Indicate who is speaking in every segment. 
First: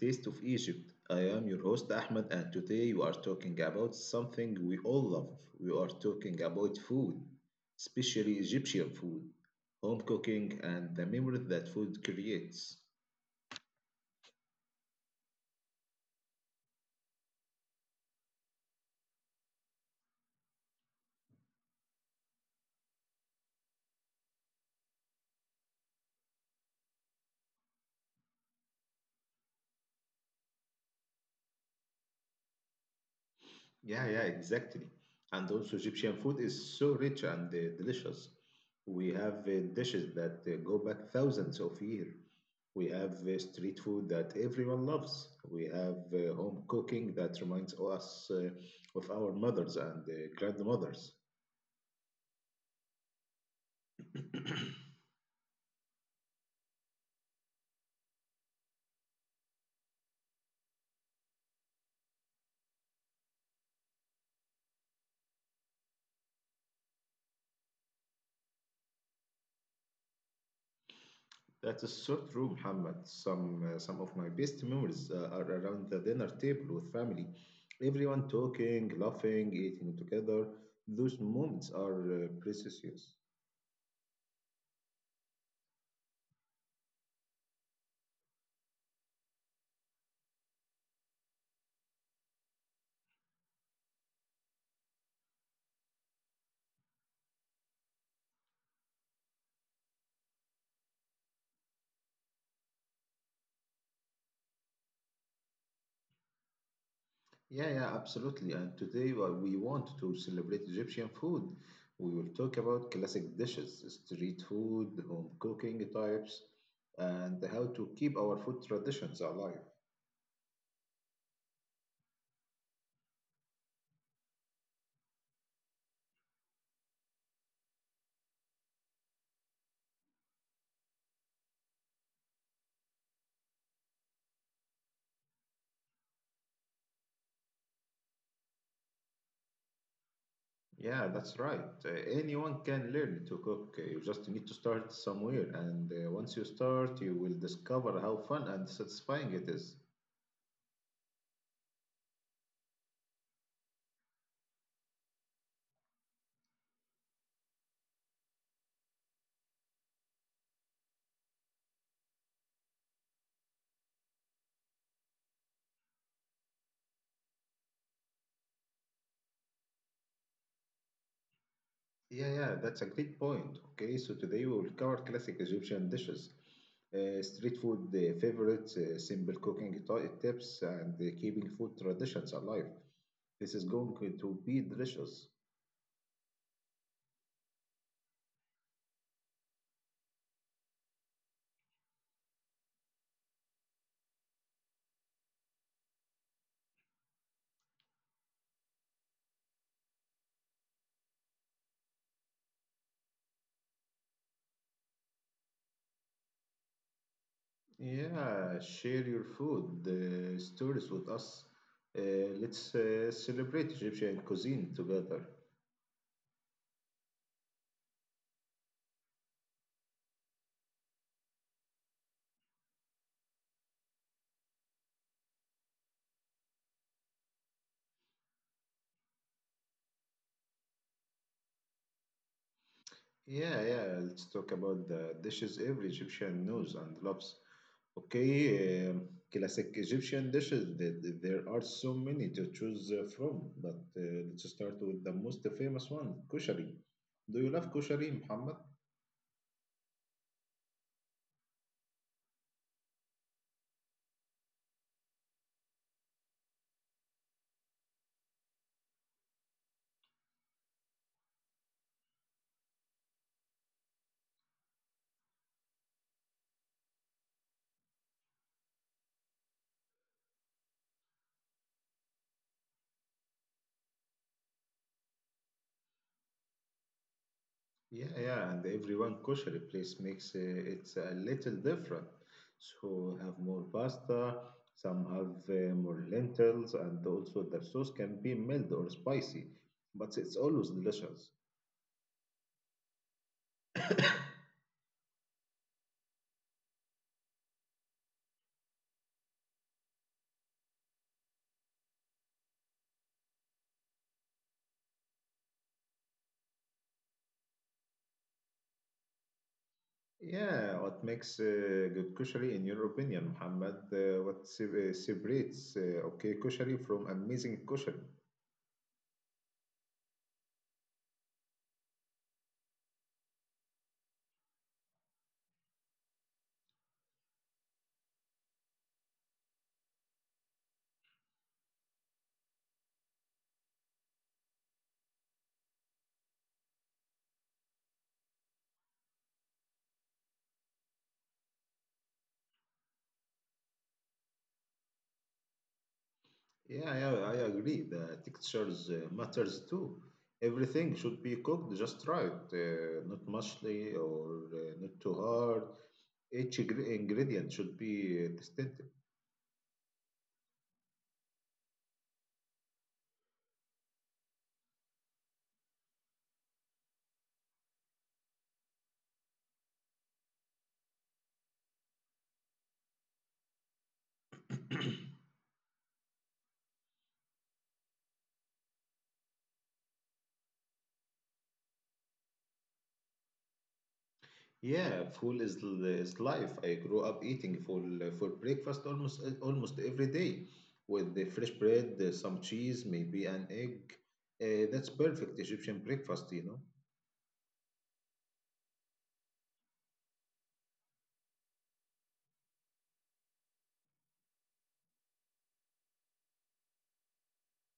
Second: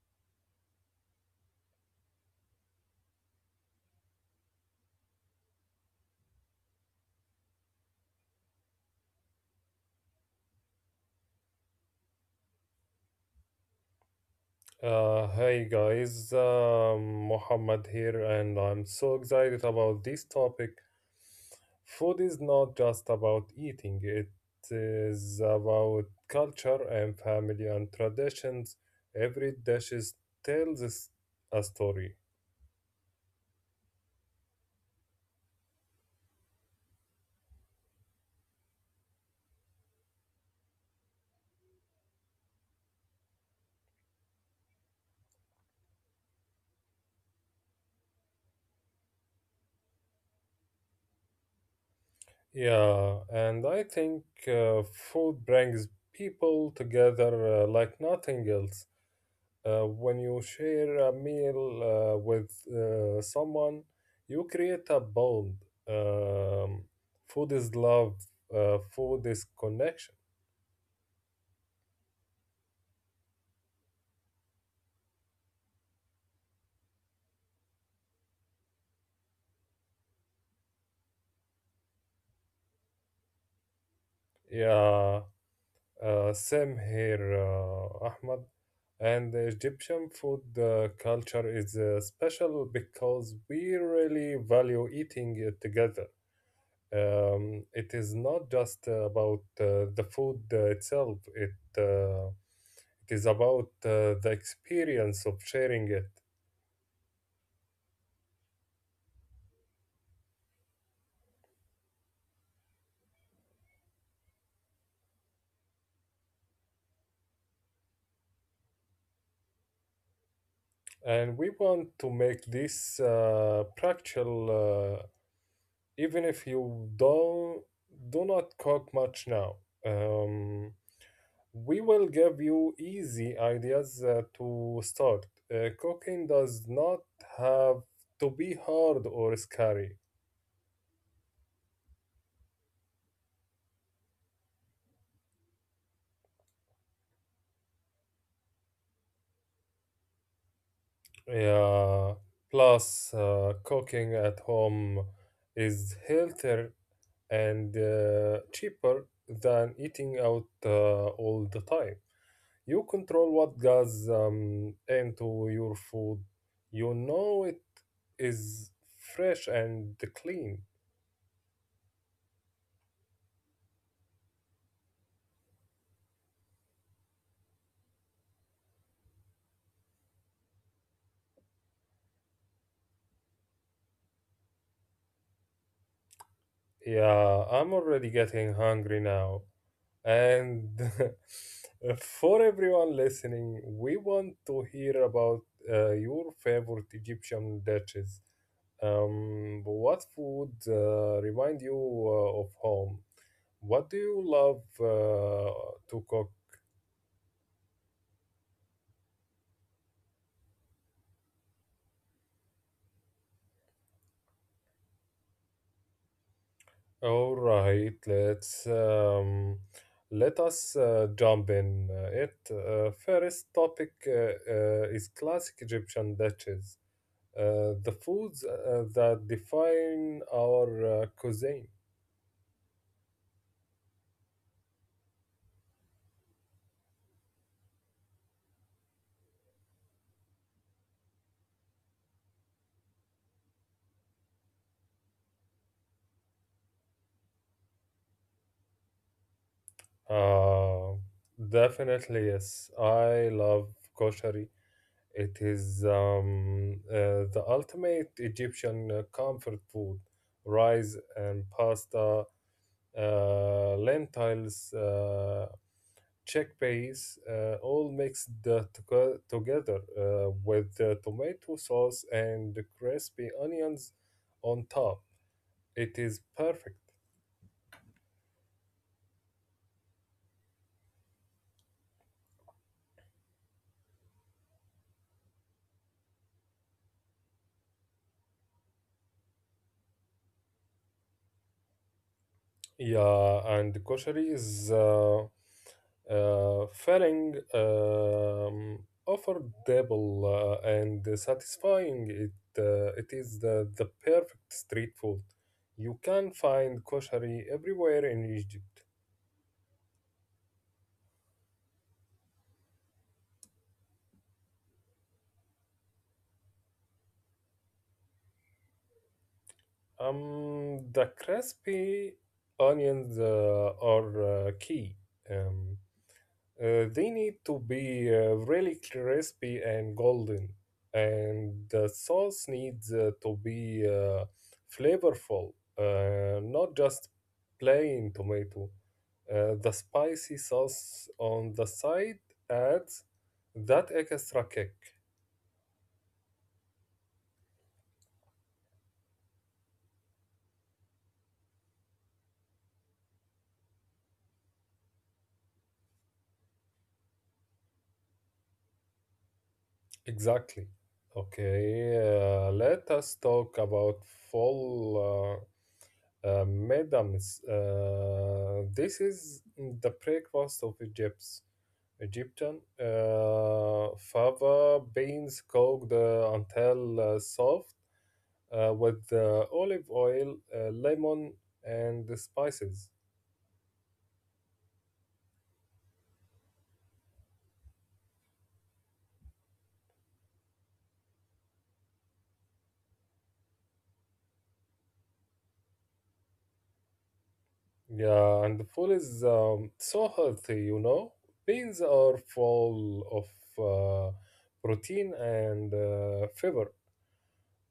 Speaker 1: Taste of Egypt. I am your host Ahmed, and today we are talking about something we all love. We are talking about food, especially Egyptian food, home cooking, and the memories that food creates.
Speaker 2: Hey guys, Muhammad here, and I'm so excited about this topic. Food is not just about eating, it is about culture and family and traditions. Every tells us a story.
Speaker 1: Yeah, yeah, exactly. And also, Egyptian food is so rich and delicious. We have dishes that go back thousands of years. We have street food that everyone loves. We have home cooking that reminds us of our mothers and grandmothers.
Speaker 2: Yeah, and I think food brings people together like nothing else. When you share a meal with someone, you create a bond. Um, Food is love, food is connection.
Speaker 1: That is so true, Muhammad. Some of my best memories are around the dinner table with family. Everyone talking, laughing, eating together. Those moments are precious.
Speaker 2: Yeah, same here, Ahmad. And the Egyptian food culture is special because we really value eating it together. It is not just about the food itself. It is about the experience of sharing it.
Speaker 1: Yeah, yeah, absolutely. And today we want to celebrate Egyptian food. We will talk about classic dishes, street food, home cooking types, and how to keep our food traditions alive.
Speaker 2: And we want to make this practical, even if you don't do not cook much now. Um, we will give you easy ideas to start. Cooking does not have to be hard or scary.
Speaker 1: Yeah, that's right. Anyone can learn to cook. You just need to start somewhere. And once you start, you will discover how fun and satisfying it is.
Speaker 2: Yeah. Plus, cooking at home is healthier and cheaper than eating out all the time. You control what goes into your food. You know it is fresh and clean.
Speaker 1: Yeah, yeah, that's a great point. Okay, so today we will cover classic Egyptian dishes, street food favorites, simple cooking tips, and keeping food traditions alive. This is going to be delicious.
Speaker 2: Yeah, I'm already getting hungry now. And for everyone listening, we want to hear about your favorite Egyptian dishes. What food remind you of home? What do you love to cook?
Speaker 1: Yeah, share your food stories with us. Uh, let's celebrate Egyptian cuisine together.
Speaker 2: All right, let us jump in it. First topic is classic Egyptian dishes, the foods that define our cuisine.
Speaker 1: Yeah, yeah. Let's talk about the dishes every Egyptian knows and loves. Okay, classic Egyptian dishes. There are so many to choose from, but let's start with the most famous one, koshari. Do you love koshari, Muhammad?
Speaker 2: Uh, Definitely yes, I love koshari. It is the ultimate Egyptian comfort food rice and pasta, lentils, chickpeas, all mixed together with tomato sauce and crispy onions on top. It is perfect.
Speaker 1: Yeah, yeah. And everyone koshari place makes it a little different. So have more pasta. Some have more lentils, and also the sauce can be mild or spicy, but it's always delicious.
Speaker 2: Yeah, and koshari is feeling affordable and satisfying. It is the perfect street food. You can find koshari everywhere in Egypt.
Speaker 1: Yeah, what makes good kushari in your opinion, Muhammad? What separates okay kushari from amazing kushari?
Speaker 2: The crispy onions are key. Um, they need to be really crispy and golden, and the sauce needs to be flavorful, not just plain tomato. The spicy sauce on the side adds that extra kick.
Speaker 1: Yeah, yeah, I agree. The textures matters too. Everything should be cooked just right, not mushly or not too hard. Each ingredient should be tested.
Speaker 2: Exactly. Okay, let us talk about full madam, this is the breakfast of Egypt. Egyptian fava beans cooked until soft with olive oil, lemon, and the spices.
Speaker 1: Yeah, full is is life. I grew up eating full for breakfast almost every day, with the fresh bread, some cheese, maybe an egg. That's perfect Egyptian breakfast, you know.
Speaker 2: Yeah, and the food is so healthy, you know. Beans are full of uh, protein and fiber.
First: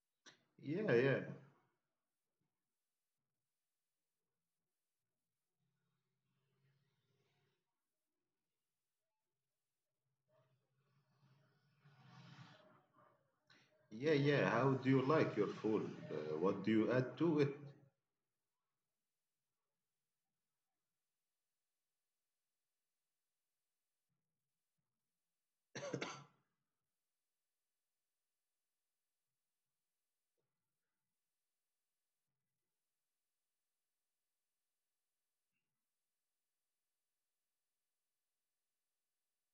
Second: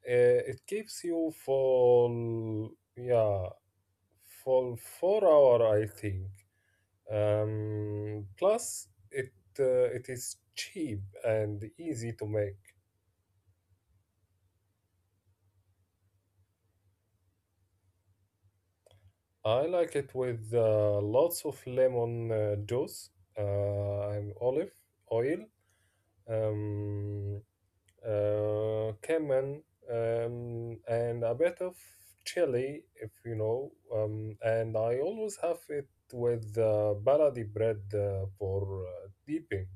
Speaker 2: It
Speaker 1: Yeah,
Speaker 2: keeps you full, yeah, for 4 hour I think. Plus it is cheap and easy to make.
Speaker 1: yeah. How do you like your food? What do you add to it?
Speaker 2: I like it with lots of lemon juice and olive oil, um, cumin, and a bit of chili if you know, and I always have it with baladi bread for dipping.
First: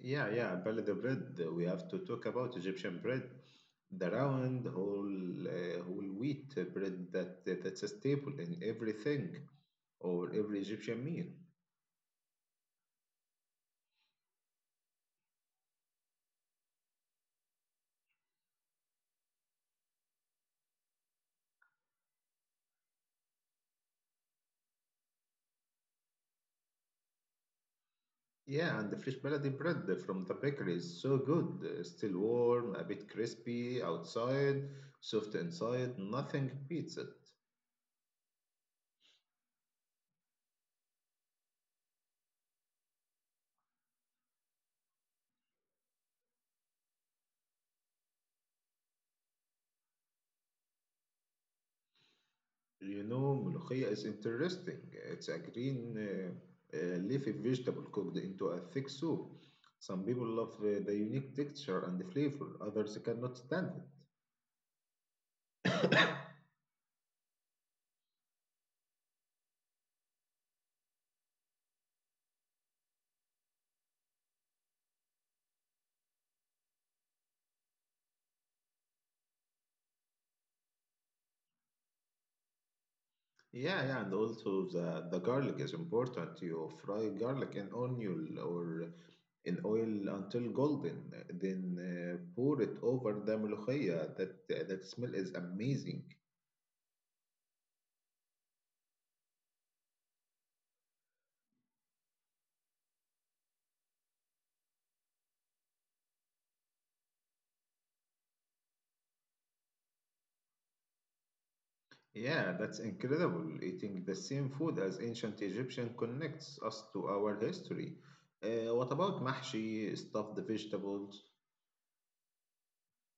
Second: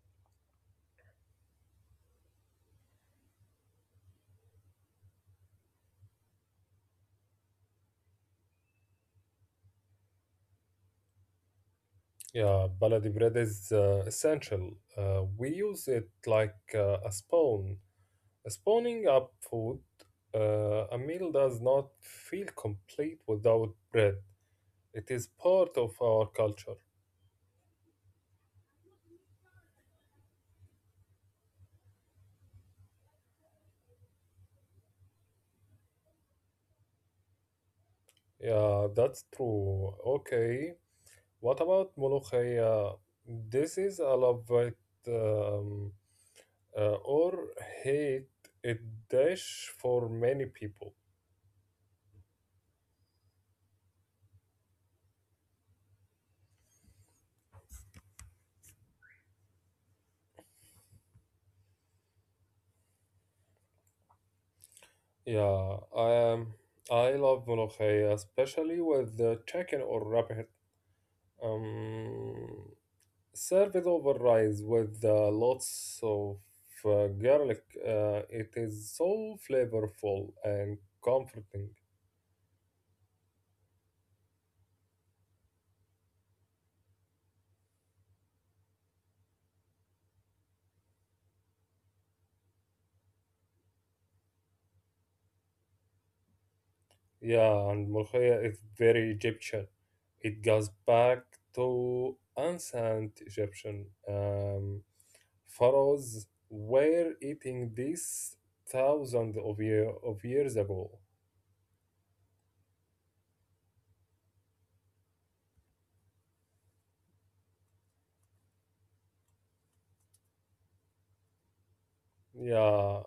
Speaker 1: Yeah, yeah. Bala the bread. We have to talk about Egyptian bread, the round whole whole wheat bread that that's a staple in everything or every Egyptian meal.
Speaker 2: Yeah, baladi bread is essential. We use it like a spoon. Spooning up food, a meal does not feel complete without bread. It is part of our culture.
Speaker 1: Yeah, and the fresh baladi bread from the bakery is so good. Still warm, a bit crispy outside, soft inside, nothing beats it.
Speaker 2: Yeah, that's true. Okay, what about molokhaya? This is a love it um, or hate it dish for many people.
Speaker 1: You know, ملوخية is interesting. It's a green leafy vegetable cooked into a thick soup. Some people love the unique texture and the flavor, others cannot stand it.
Speaker 2: Yeah, I love Molokhaya, especially with the chicken or rabbit. Um, Served over rice with lots of garlic. It is so flavorful and comforting.
Speaker 1: Yeah, yeah, and also the garlic is important. You fry garlic in onion or in oil until golden. Then pour it over the melochia. That smell is amazing.
Speaker 2: Yeah, and Molokhaya is very Egyptian. It goes back to ancient Egyptian, pharaohs were eating this thousands of years ago.
Speaker 1: Yeah, that's incredible. Eating the same food as ancient Egyptian connects us to our history. What about mahshi, stuffed vegetables?
Speaker 2: Yeah,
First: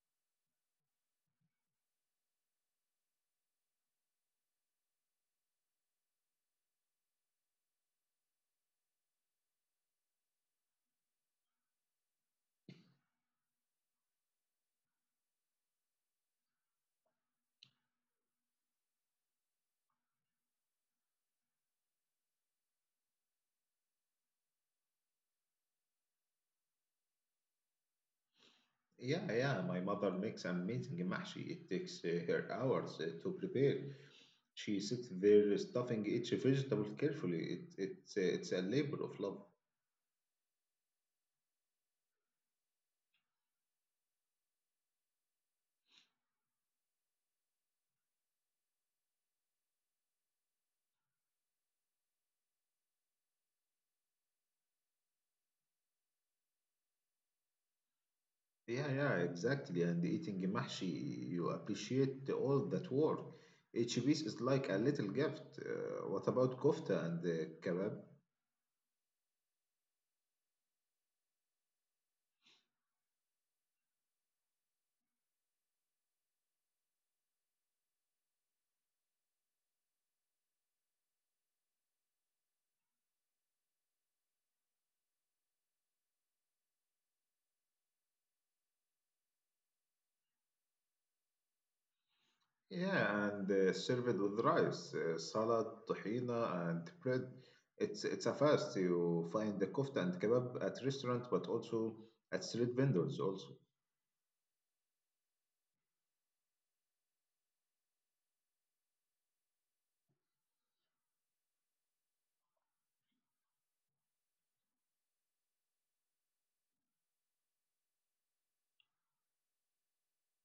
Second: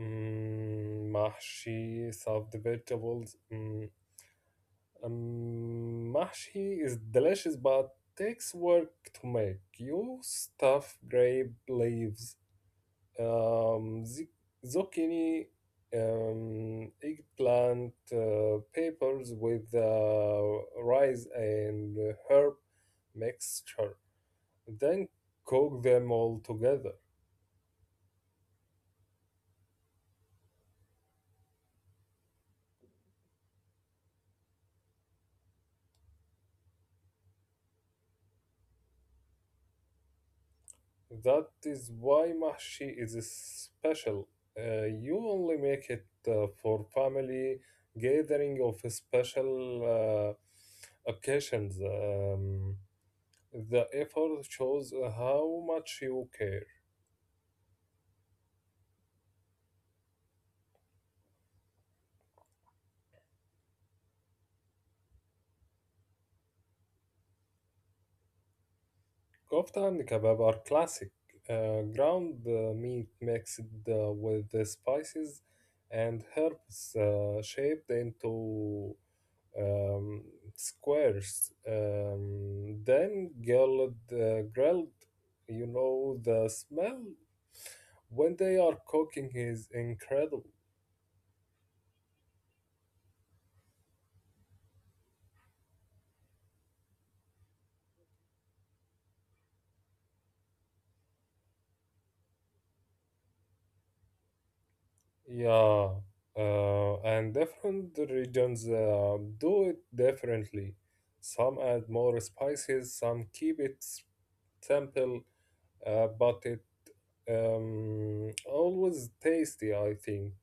Speaker 2: mahshi, soft vegetables. Mahshi is delicious but takes work to make. You stuff grape leaves, um, zucchini, eggplant, peppers with rice and herb mixture. Then cook them all together.
Speaker 1: Yeah, yeah, my mother makes amazing mahshi. It takes her hours to prepare. She sits there stuffing each vegetable carefully. It's a labor of love.
Speaker 2: That is why mahshi is special. You only make it for family gathering of special occasions. The effort shows how much you care.
Speaker 1: Yeah, yeah, exactly. And eating mahshi, you appreciate all that work. Each piece is like a little gift. What about kofta and kebab?
Speaker 2: Kofta and kebab are classic. Ground meat mixed with the spices and herbs shaped into um, squares, then grilled. You know the smell when they are cooking is incredible.
Speaker 1: Yeah, and served with rice, salad, tahina, and bread. It's a fast. You find the kofta and kebab at restaurant, but also at street vendors also.
Speaker 2: Yeah, and different regions do it differently. Some add more spices, some keep it simple, but it always tasty, I think.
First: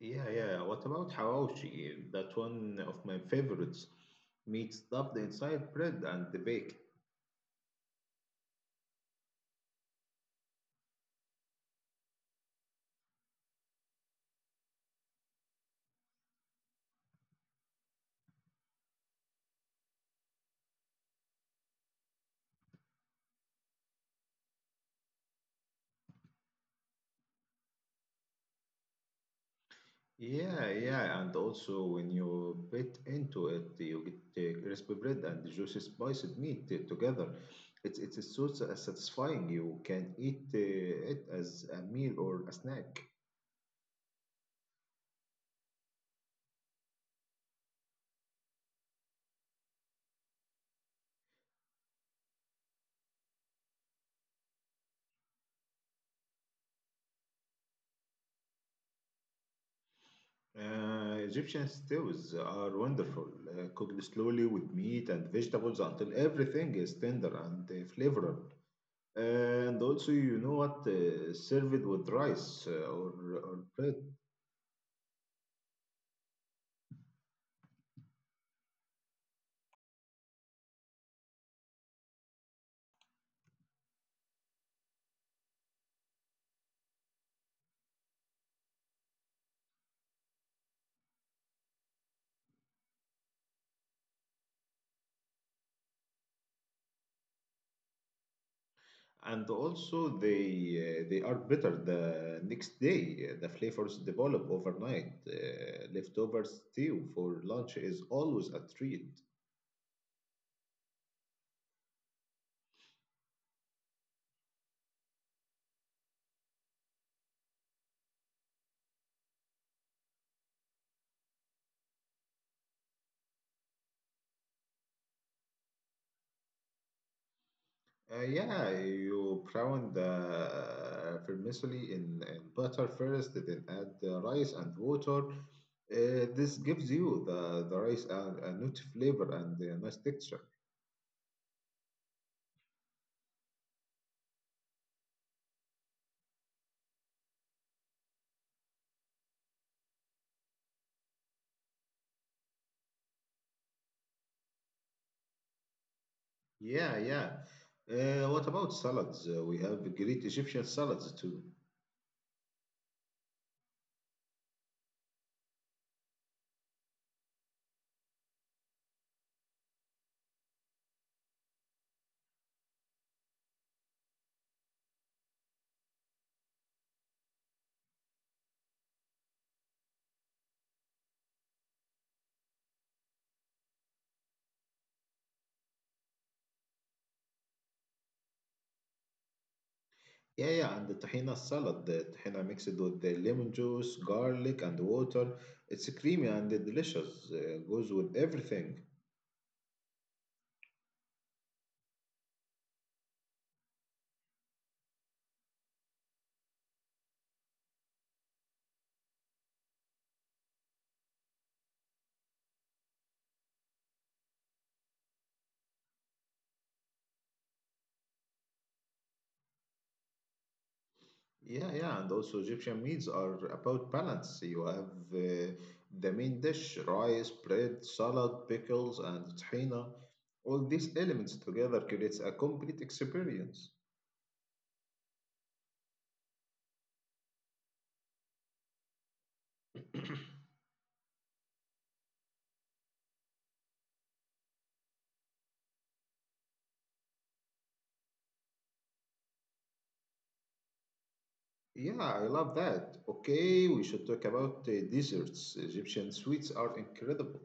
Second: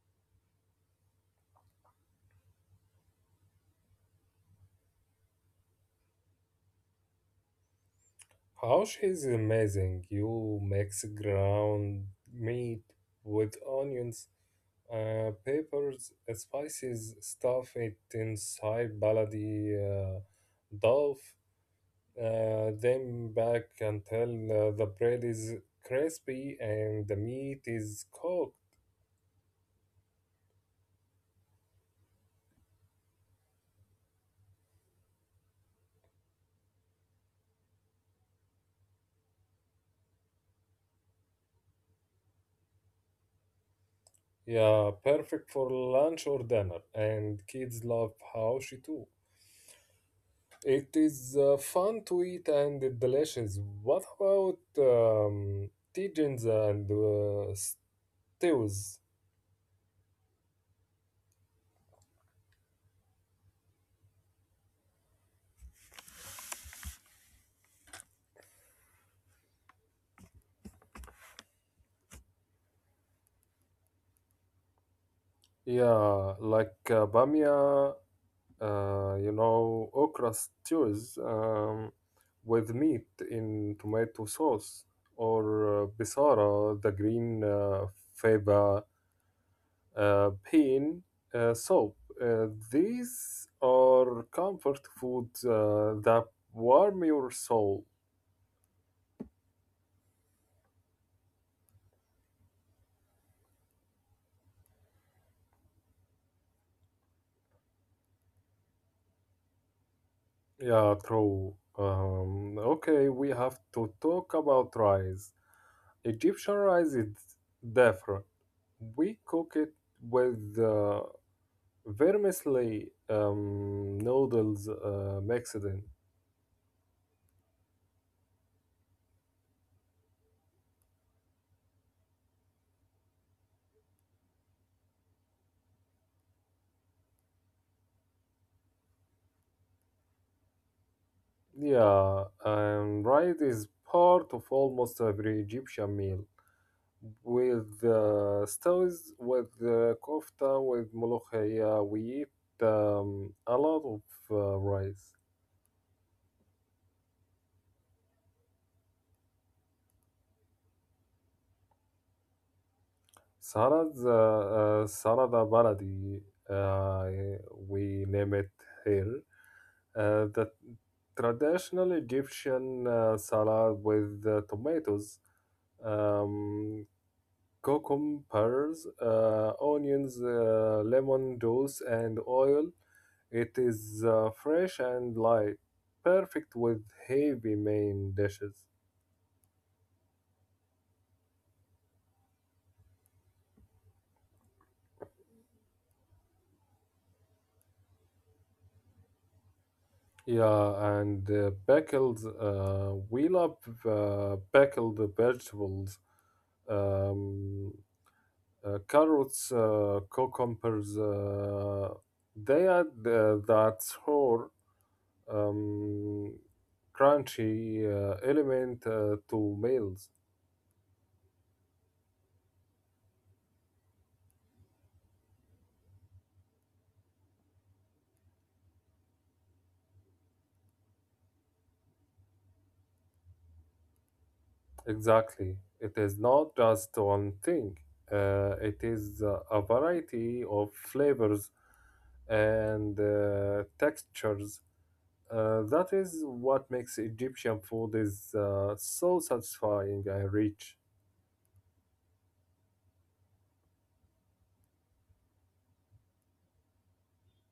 Speaker 1: Yeah, yeah. What about hawashi? That one of my favorites. Meat stuffed inside bread and baked.
Speaker 2: How she's amazing. You mix ground meat with onions, peppers, spices, stuff it inside baladi dough, then back until the bread is crispy and the meat is cooked.
Speaker 1: Yeah, yeah, and also when you bit into it, you get crispy bread and the juicy spiced meat together. It's so satisfying. You can eat it as a meal or a snack.
Speaker 2: Yeah, perfect for lunch or dinner, and kids love how she too. It is fun to eat and delicious. What about tijins and stews?
Speaker 1: Egyptian stews are wonderful, cooked slowly with meat and vegetables until everything is tender and flavorful. And also, you know what, served with rice or bread.
Speaker 2: Yeah, like bamia, you know, okra stews with meat in tomato sauce, or bisara, the green fava bean soup. Uh, these are comfort foods that warm your soul.
Speaker 1: And also they are better the next day. The flavors develop overnight. Leftover stew for lunch is always a treat.
Speaker 2: Yeah, true. Okay, we have to talk about rice. Egyptian rice is different. We cook it with vermicelli noodles mixed in.
Speaker 1: Yeah, you brown the vermicelli in butter first, then add the rice and water. This gives you the rice a nut flavor and a nice texture.
Speaker 2: Yeah, and rice is part of almost every Egyptian meal. With stews, with kofta, with molokhia, we eat a lot of rice.
Speaker 1: Yeah, yeah. What about salads? We have great Egyptian salads too.
Speaker 2: Sarah the Baladi, uh, we name it here. The traditional Egyptian salad with tomatoes, um, cucumbers, onions, lemon juice, and oil. It is fresh and light, perfect with heavy main dishes.
Speaker 1: Yeah, yeah, and the tahina salad, the tahina mixed with the lemon juice, garlic, and water. It's creamy and delicious, goes with everything.
Speaker 2: Yeah, and pickles. We love pickled vegetables, um, carrots, cucumbers. They add that whole um, crunchy element to meals.
Speaker 1: Yeah, yeah, and also Egyptian meals are about balance. You have the main dish, rice, bread, salad, pickles, and tahina. All these elements together creates a complete experience.
Speaker 2: Exactly. It is not just one thing. It is a variety of flavors and textures. That is what makes Egyptian food is so satisfying and rich.
Speaker 1: Yeah, I love that. Okay, we should talk about desserts. Egyptian sweets are incredible.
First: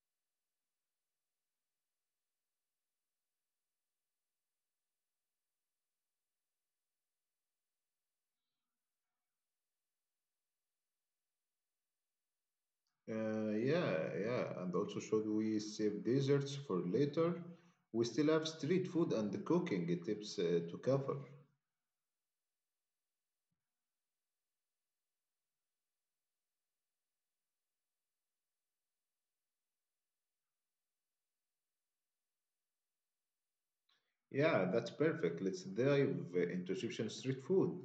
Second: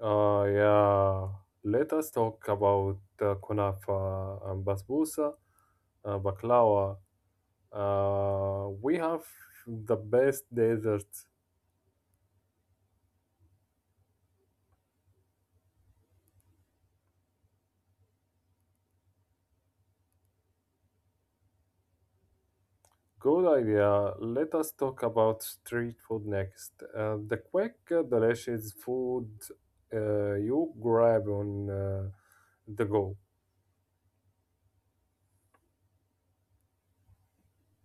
Speaker 2: Yeah, let us talk about kunafa and basbousa, baklava. We have the best dessert.
Speaker 1: Yeah, yeah, and also should we save desserts for later? We still have street food and the cooking tips to cover.
Speaker 2: Good idea. Let us talk about street food next. The quick, delicious food you grab on the go.
Speaker 1: Yeah, that's perfect. Let's dive into Egyptian street food.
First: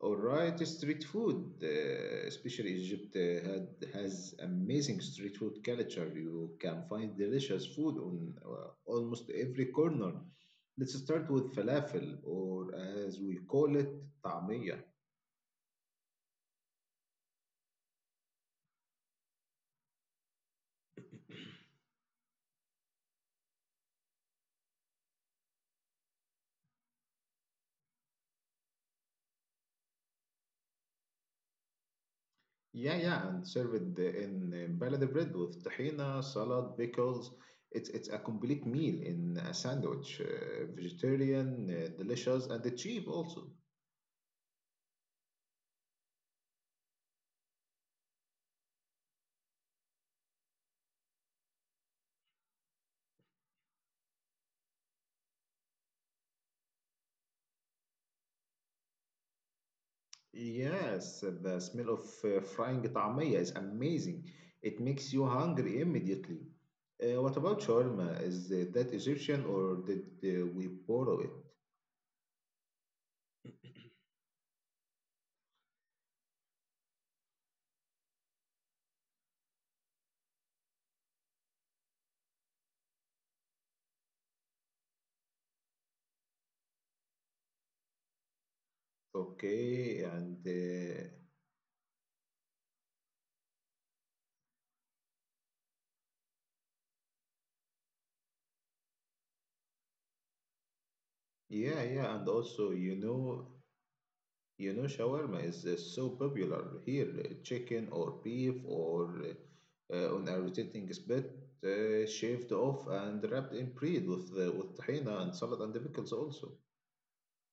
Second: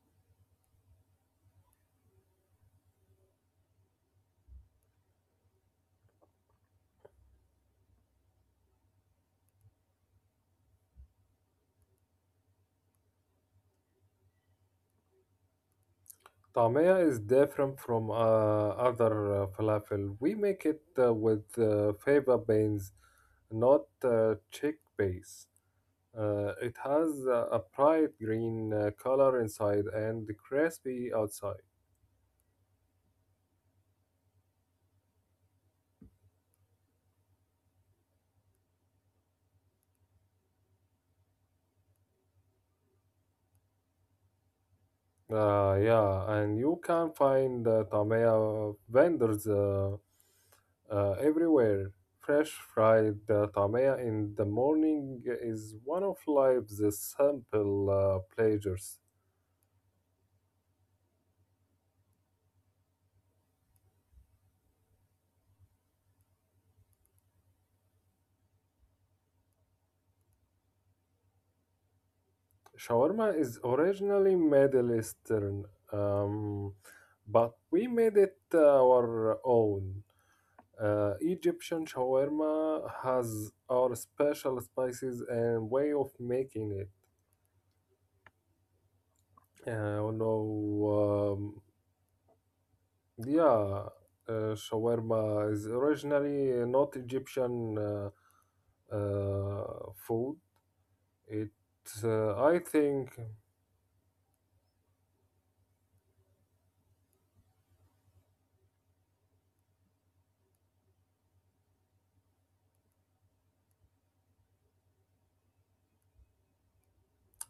Speaker 1: All right, street food, especially Egypt, has amazing street food culture. You can find delicious food on almost every corner. Let's start with falafel, or as we call it, طعمية.
Speaker 2: Tamaya is different from other falafel. We make it with fava beans, not chickpeas. It has a bright green color inside and crispy outside.
Speaker 1: Yeah, yeah, and served in balada bread with tahina, salad, pickles. It's a complete meal in a sandwich, vegetarian, delicious, and cheap also.
Speaker 2: Yeah, and you can find tamaya vendors everywhere. Fresh fried tamaya in the morning is one of life's simple pleasures.
Speaker 1: Yes, the smell of frying طعمية is amazing. It makes you hungry immediately. What about shawarma? Is that Egyptian or did we borrow it?
Speaker 2: Shawarma is originally Middle Eastern, um, but we made it our own. Egyptian shawarma has our special spices and way of making it.
Speaker 1: Okay,
Speaker 2: Uh, no,
Speaker 1: and
Speaker 2: um, yeah, shawarma is originally not Egyptian food. It,
Speaker 1: yeah, yeah, and
Speaker 2: uh, I
Speaker 1: also you
Speaker 2: think,
Speaker 1: know you know, shawarma is so popular here. Chicken or beef or on a rotating spit, shaved off and wrapped in bread with tahina and salad and the pickles also.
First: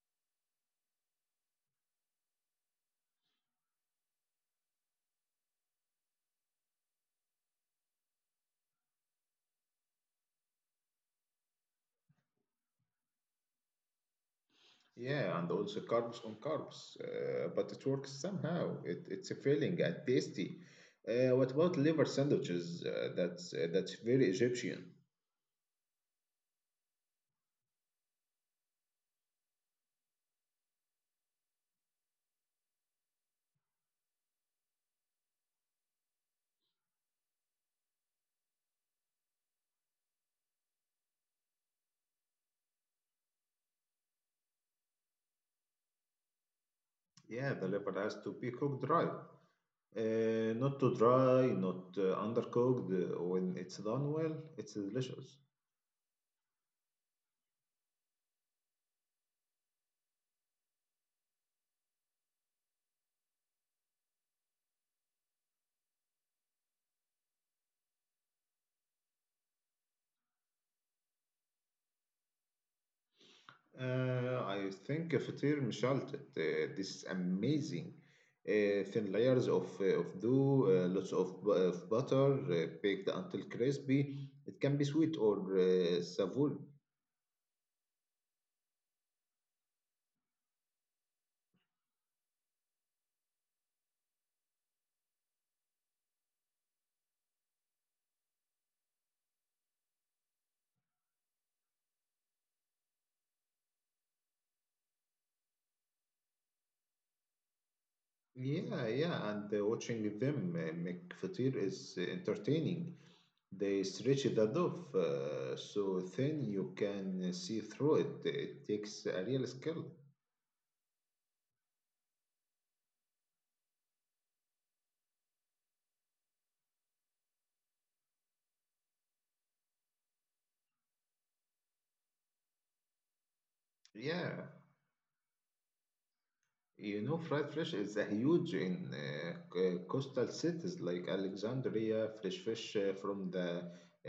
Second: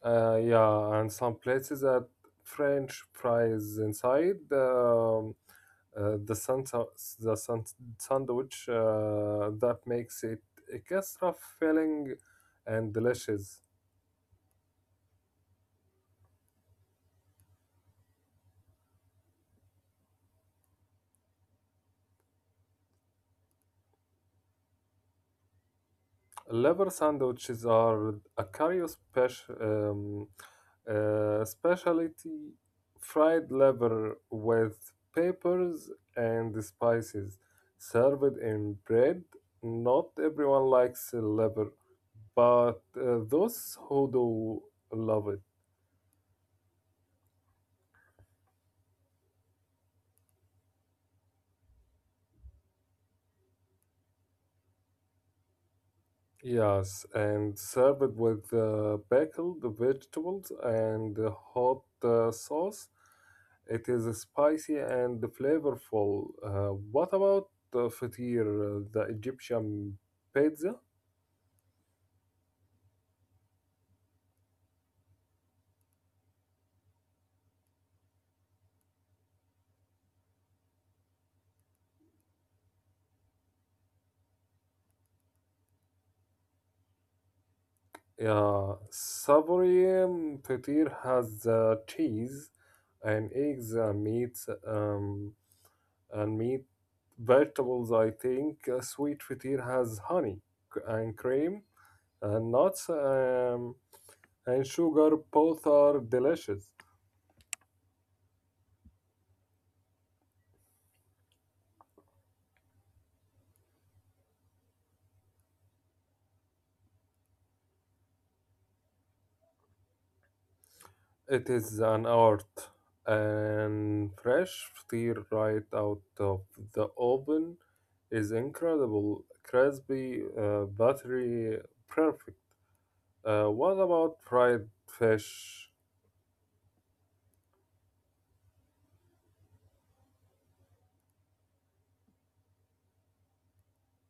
Speaker 2: Yeah, and some places add French fries inside. The santa, the san- Sandwich that makes it extra filling and delicious.
Speaker 1: Yeah, and also carbs on carbs. But it works somehow. It's a filling and tasty. What about liver sandwiches? That's that's very Egyptian.
Speaker 2: Liver sandwiches are a Cairo special specialty fried liver with peppers and spices served in bread. Not everyone likes liver, but those who do love it.
Speaker 1: Yeah, the liver has to be cooked dry. Not too dry, not undercooked. When it's done well, it's delicious.
Speaker 2: Yes, and serve it with the pickle, the vegetables, and the hot sauce. It is spicy and flavorful. What about the fatir, the Egyptian pizza?
Speaker 1: I think فطير مشلتت. This is amazing. Thin layers of dough, uh, lots of butter, baked until crispy. It can be sweet or savour.
Speaker 2: Yeah, savory fatir has cheese and eggs and meat, um, and meat vegetables. I think sweet fatir has honey and cream and nuts, and sugar. Both are delicious.
Speaker 1: Yeah, yeah, and watching them make fatir is entertaining. They stretch the dove so thin you can see through it. It takes a real skill.
Speaker 2: It is an art and fresh steer right out of the oven is incredible. Crispy, buttery, perfect. What about
Speaker 1: Yeah,
Speaker 2: fried fish?
Speaker 1: you know, fried fish is a huge in coastal cities like Alexandria. Fresh fish from the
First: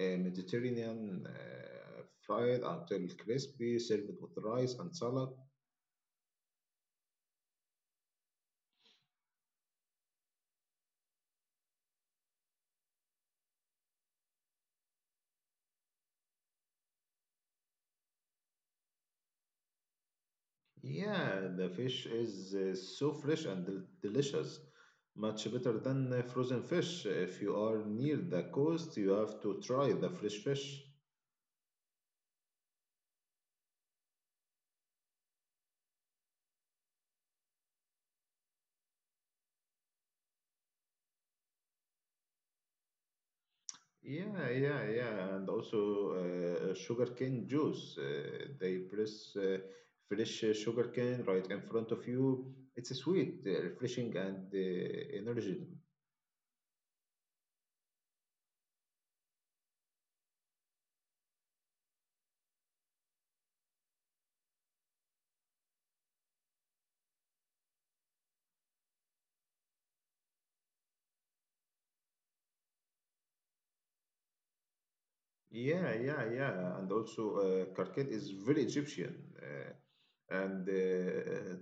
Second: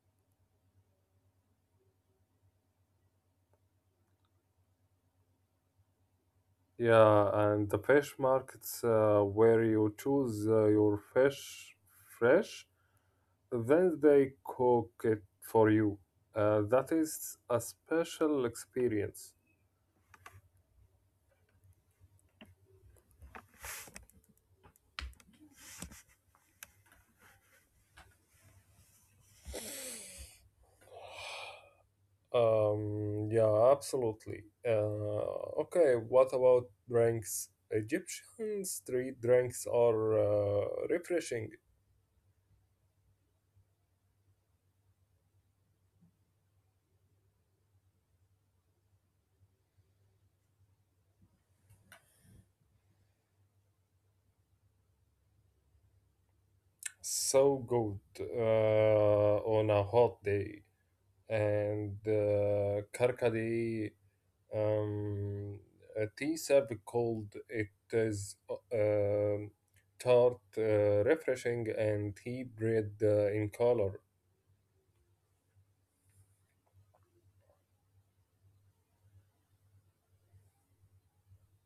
Speaker 1: Mediterranean, fried until crispy, served with rice and salad.
Speaker 2: Yeah, and the fish markets where you choose your fish fresh, then they cook it for you. That is a special experience.
Speaker 1: Yeah, the fish is so fresh and delicious, much better than frozen fish. If you are near the coast, you have to try the fresh fish.
Speaker 2: Yeah, absolutely. Okay, what about drinks? Egyptian street drinks are refreshing,
Speaker 1: Yeah, yeah, yeah, and also sugarcane juice. They press fresh sugarcane right in front of you. It's sweet, refreshing, and energy.
Speaker 2: so good on a hot day. And karkadi, um, a tea served cold, it is um tart, refreshing, and tea bread in color.
Speaker 1: Yeah, yeah, yeah. And also, Karket is very Egyptian. Uh, and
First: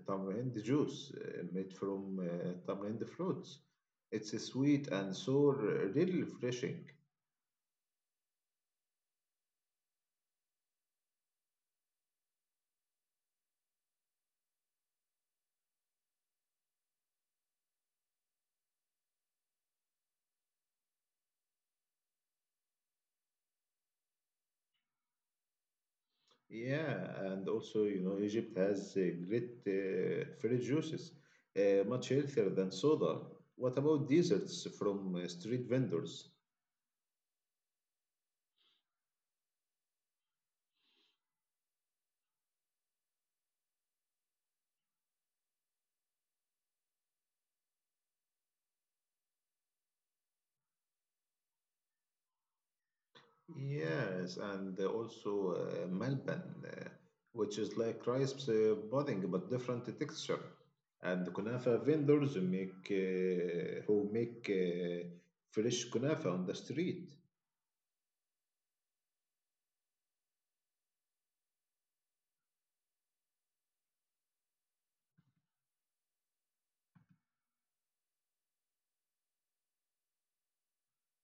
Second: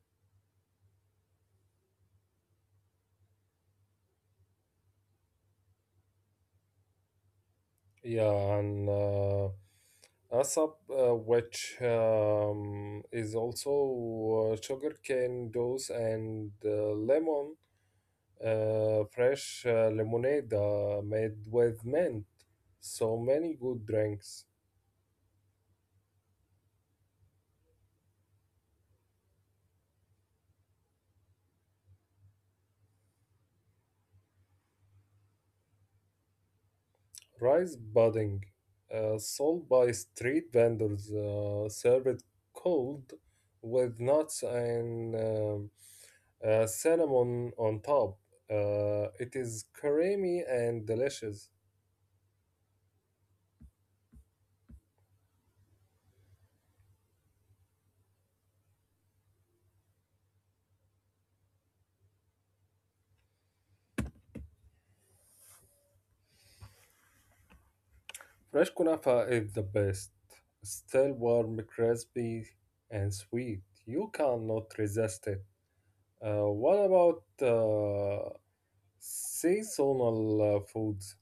Speaker 1: tamarind juice made from tamarind fruits. It's a sweet and sour, really refreshing.
Speaker 2: Yeah, and Asap, which is also sugarcane juice and lemon, fresh lemonade made with mint. So many good drinks.
Speaker 1: Yeah, and also, you know, Egypt has great fruit juices, much healthier than soda. What about desserts from street vendors?
Speaker 2: Rice pudding, sold by street vendors, served cold with nuts and cinnamon on top. It is creamy and delicious.
Speaker 1: Yes, and also malban, which is like rice pudding but different texture. And kunafa vendors make fresh kunafa on the street.
Speaker 2: Fresh kunafa is the best. Still warm, crispy, and sweet. You cannot resist it. What about seasonal foods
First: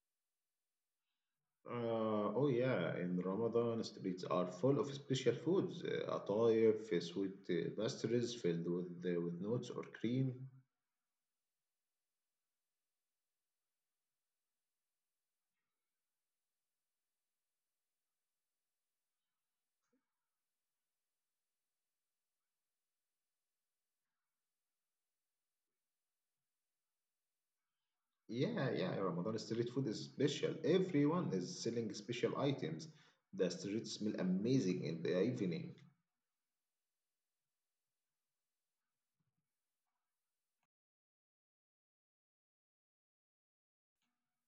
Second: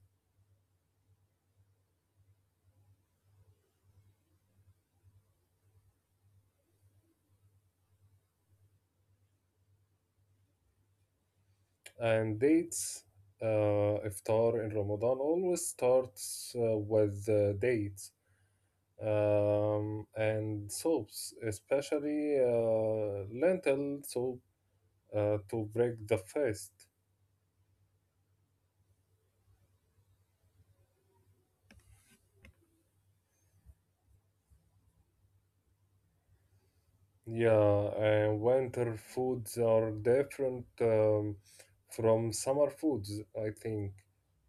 Speaker 1: Oh yeah, in Ramadan streets are full of special foods, atayef, sweet pastries filled with nuts or cream.
Speaker 2: and dates? Iftar in Ramadan always starts with dates, and soups, especially lentil soup to break the fast.
Speaker 1: Yeah, yeah, Ramadan street food is special. Everyone is selling special items. The streets smell amazing in the evening.
Speaker 2: Yeah, and winter foods are different from summer foods, I think.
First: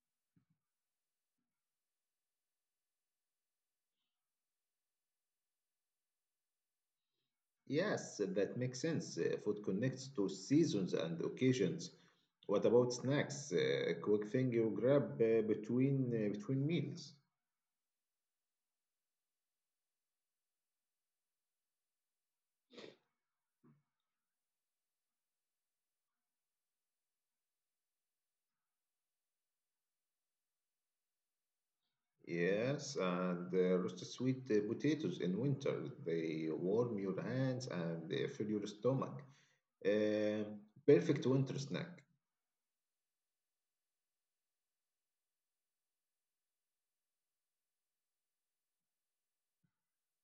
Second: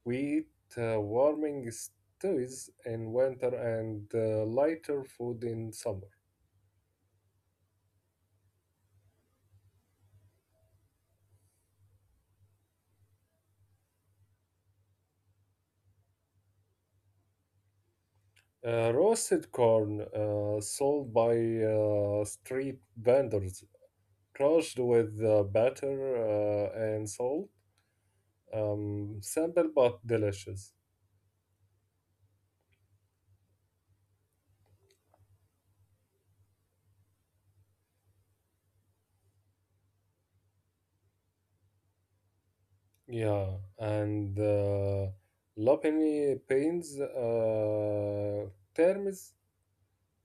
Speaker 2: We eat warming stews in winter and lighter food in summer.
Speaker 1: Yes, that makes sense. Food connects to seasons and occasions. What about snacks? Quick thing you grab between between meals.
Speaker 2: Roasted corn sold by street vendors, crushed with butter and salt. Simple but delicious.
Speaker 1: Yes, and roasted sweet potatoes in winter. They warm your hands and they fill your stomach. Uh, Perfect winter snack.
Speaker 2: Yeah, and Lapini paints terms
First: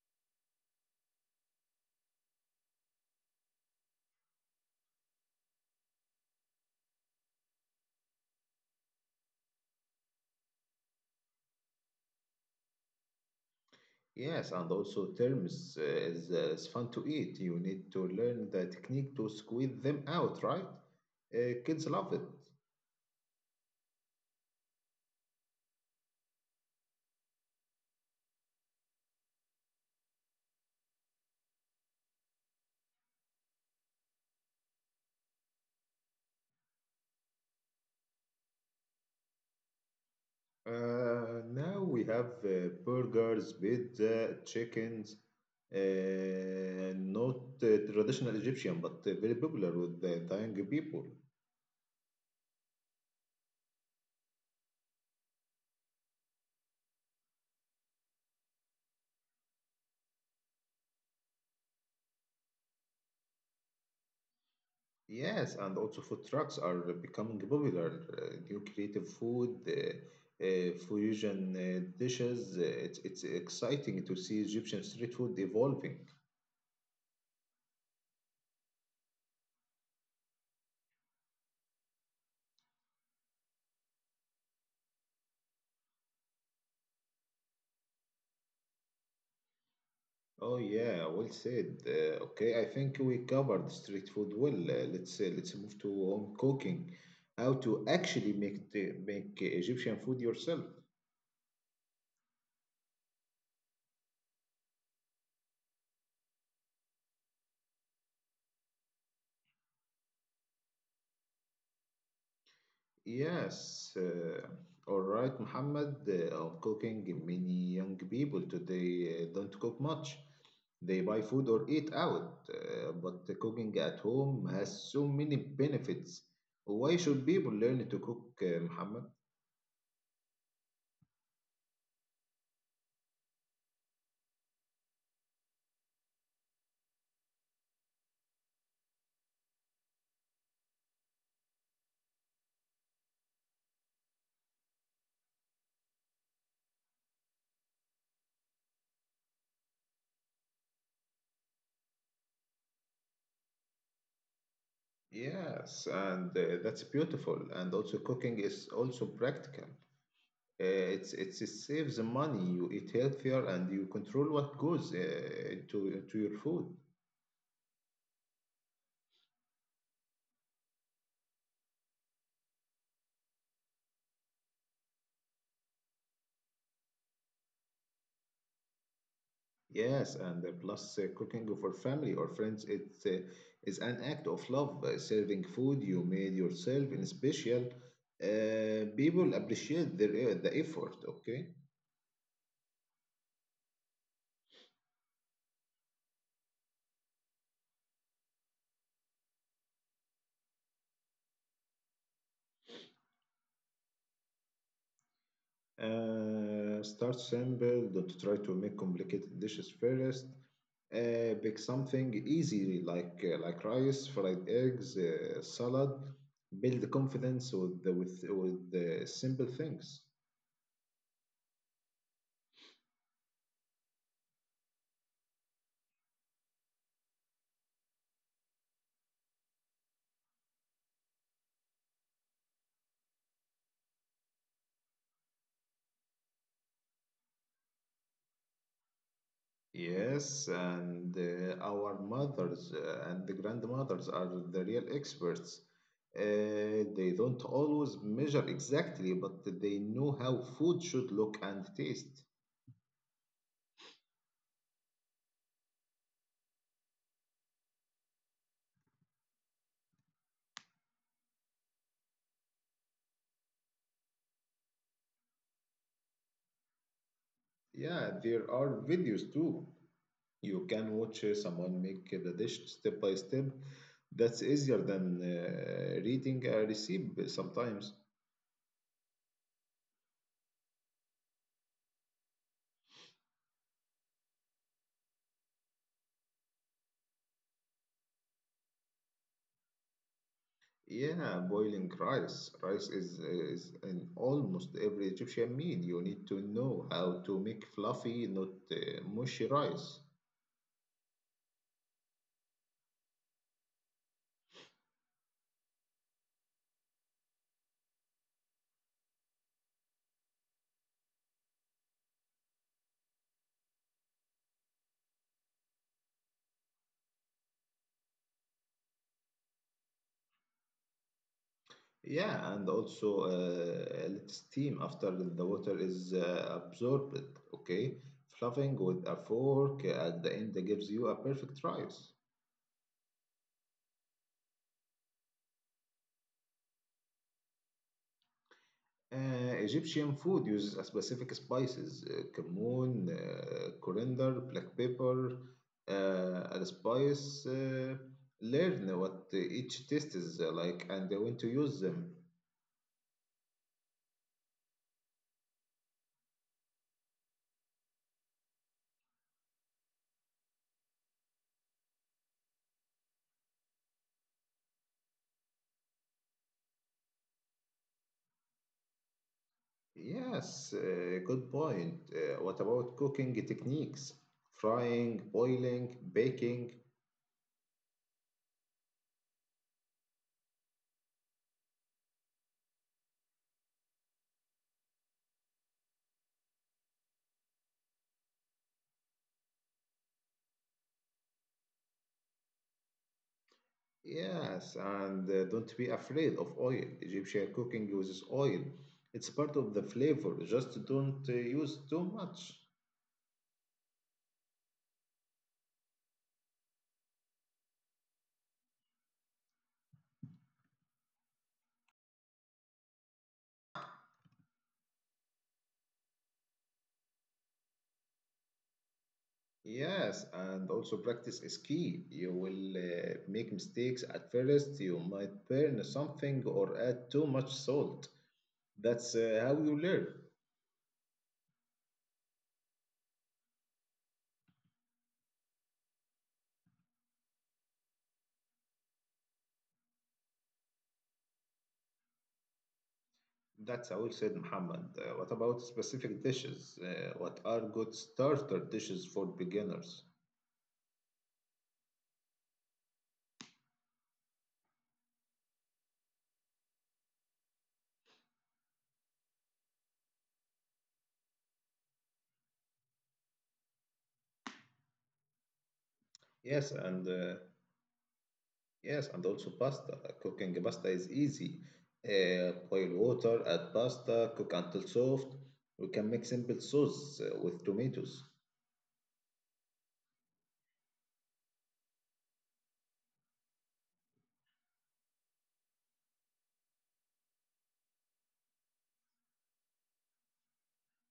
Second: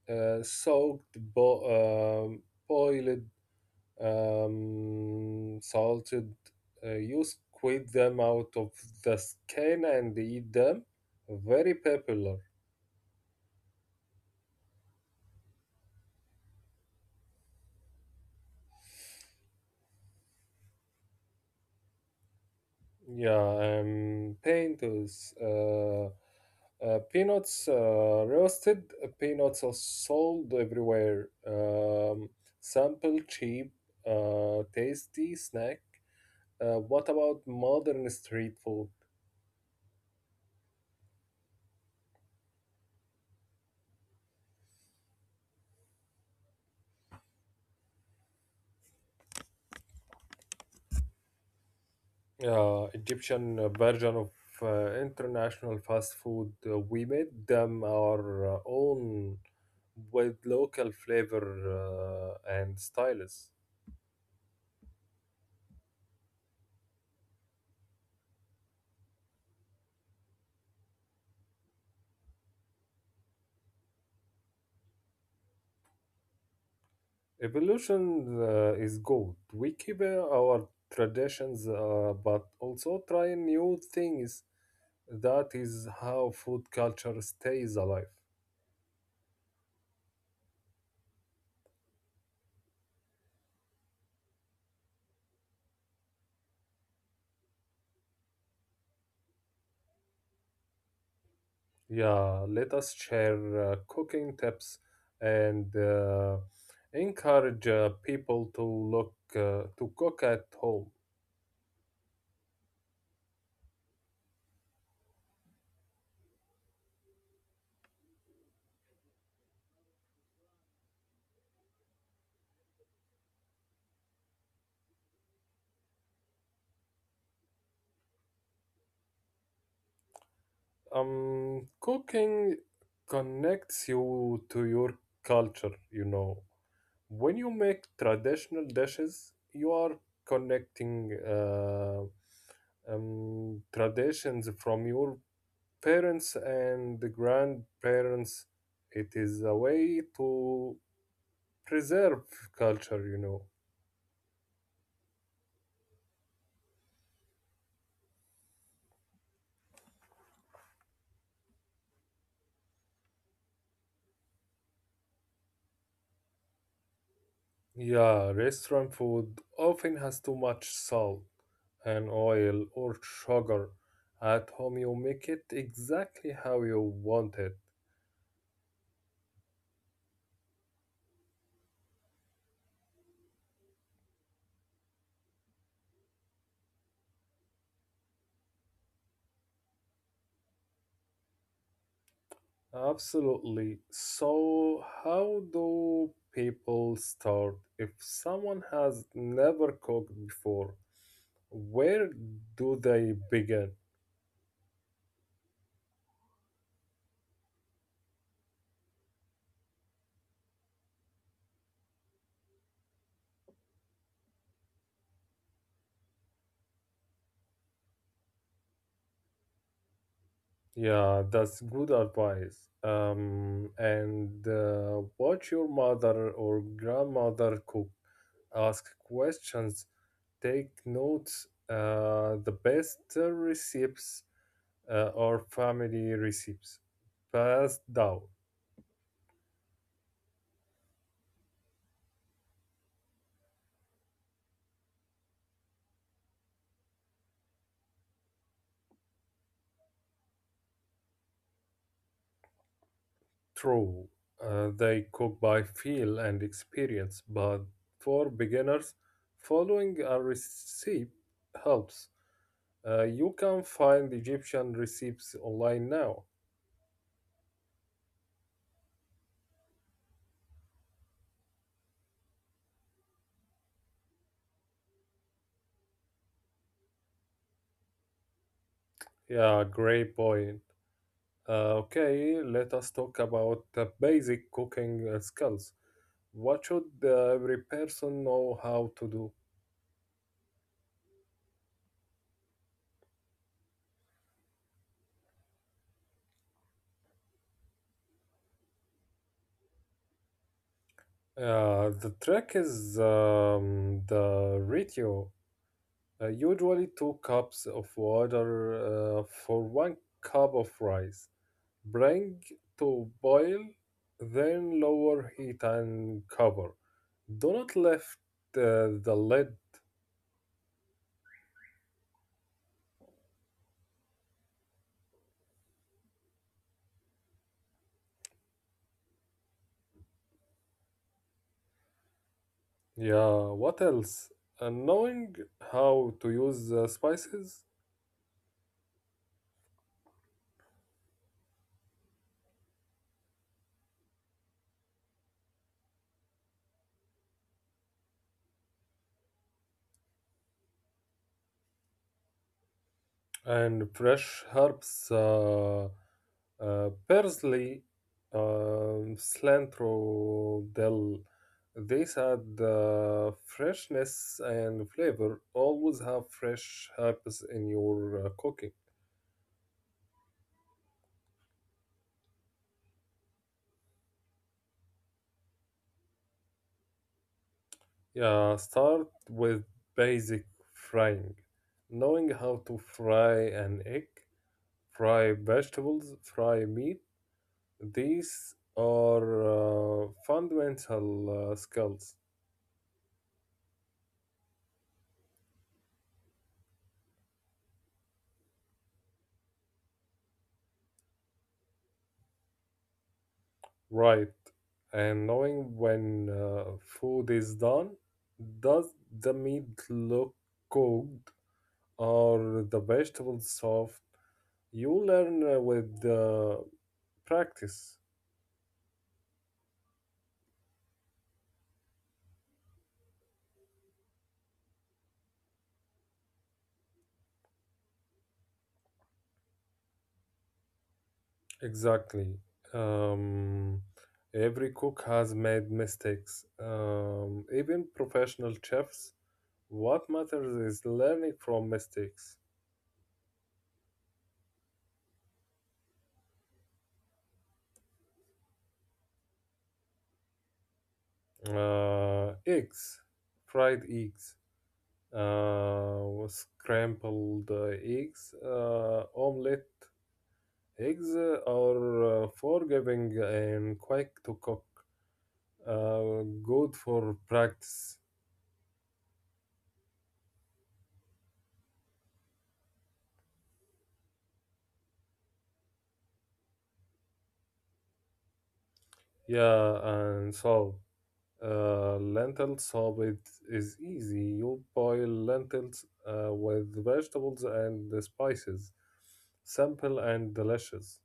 Speaker 2: soaked, boiled, salted. You squeeze them out of the skin and eat them. Very popular.
Speaker 1: Yes, and also terms is fun to eat. You need to learn the technique to squeeze them out, right? Kids love it.
Speaker 2: Yeah, potatoes, peanuts, roasted peanuts are sold everywhere. Sample, cheap, tasty snack. What about modern street food?
Speaker 1: Now we have burgers, pizza, chickens. Not traditional Egyptian, but very popular with the dying people.
Speaker 2: Egyptian version of international fast food. We made them our own with local flavor and styles.
Speaker 1: Yes, and also food trucks are becoming popular. New creative food, fusion dishes. It's exciting to see Egyptian street food evolving.
Speaker 2: Evolution is good. We keep our traditions, but also try new things. That is how food culture stays alive.
Speaker 1: Oh yeah, well said. Okay, I think we covered street food well. Let's move to home cooking. How to actually make make Egyptian food yourself?
Speaker 2: Yeah, let us share cooking tips and encourage people to look to cook at home.
Speaker 1: Yes. All right, Muhammad. Home cooking. Many young people today don't cook much. They buy food or eat out, but cooking at home has so many benefits. Why should people learn to cook, Muhammad?
Speaker 2: Cooking connects you to your culture. When you make traditional dishes, you are connecting traditions from your parents and the grandparents. It is a way to preserve culture.
Speaker 1: Yes, and that's beautiful. And also, cooking is also practical. Uh, it's it saves money. You eat healthier, and you control what goes into your food.
Speaker 2: Yeah, restaurant food often has too much salt and oil or sugar. At home, you make it exactly how you want it.
Speaker 1: Yes, and plus cooking for family or friends, it is an act of love. Serving food you made yourself in special, people appreciate their, the effort. Okay,
Speaker 2: Absolutely. So, how do people start if someone has never cooked before? Where do they begin?
Speaker 1: start simple. Don't try to make complicated dishes first. Pick something easy like rice, fried eggs, salad. Build confidence with with the simple things.
Speaker 2: Yeah, that's good advice. And Watch your mother or grandmother cook. Ask questions, take notes. The best recipes are family recipes passed down.
Speaker 1: Yes, and our mothers and the grandmothers are the real experts. They don't always measure exactly, but they know how food should look and taste.
Speaker 2: True, they cook by feel and experience, but for beginners, following a recipe helps. You can find Egyptian recipes online now.
Speaker 1: Yeah, there are videos too. You can watch someone make the dish step by step. That's easier than reading a recipe sometimes.
Speaker 2: Yeah, great point. Okay, let us talk about the basic cooking skills. What should every person know how to do?
Speaker 1: Yeah, boiling rice. Rice is in almost every Egyptian meal. You need to know how to make fluffy, not mushy rice.
Speaker 2: The trick is the ratio. Usually two cups of water for one cup of rice. Bring to boil, then lower heat and cover. Do not lift the lid.
Speaker 1: Yeah, and also let steam after the water is absorbed. Okay, fluffing with a fork at the end gives you a perfect rice.
Speaker 2: Yeah, what else? Knowing how to use the spices
Speaker 1: Egyptian food uses a specific spices, cumin, coriander, black pepper, allspice. Learn what each taste is like and when to use them.
Speaker 2: and fresh herbs, آه، parsley, cilantro, dill, these add freshness and flavor. Always have fresh herbs in your cooking.
Speaker 1: Yes, good point. What about cooking techniques? Frying, boiling, baking?
Speaker 2: Yeah, start with basic frying. Knowing how to fry an egg, fry vegetables, fry meat, these are fundamental skills.
Speaker 1: Yes, and don't be afraid of oil. Egyptian cooking uses oil. It's part of the flavor. Just don't use too much.
Speaker 2: Right. And knowing when food is done, does the meat look cooked or the vegetables soft? You learn with practice.
Speaker 1: Yes, and also practice is key. You will make mistakes at first. You might burn something or add too much salt. That's how you learn.
Speaker 2: Exactly. Um, every cook has made mistakes, even professional chefs. What matters is learning from mistakes.
Speaker 1: That's how we said, Muhammad. What about specific dishes? What are good starter dishes for beginners?
Speaker 2: Eggs, fried eggs, uh, scrambled eggs, omelette eggs are forgiving and quick to cook.
Speaker 1: Yes,
Speaker 2: Good
Speaker 1: and
Speaker 2: for practice.
Speaker 1: also pasta. Cooking pasta is easy. Boil water, add pasta, cook until soft. We can make simple sauce with tomatoes.
Speaker 2: Yeah, and so lentil soup it is easy. You boil lentils with vegetables and the spices. Simple and delicious.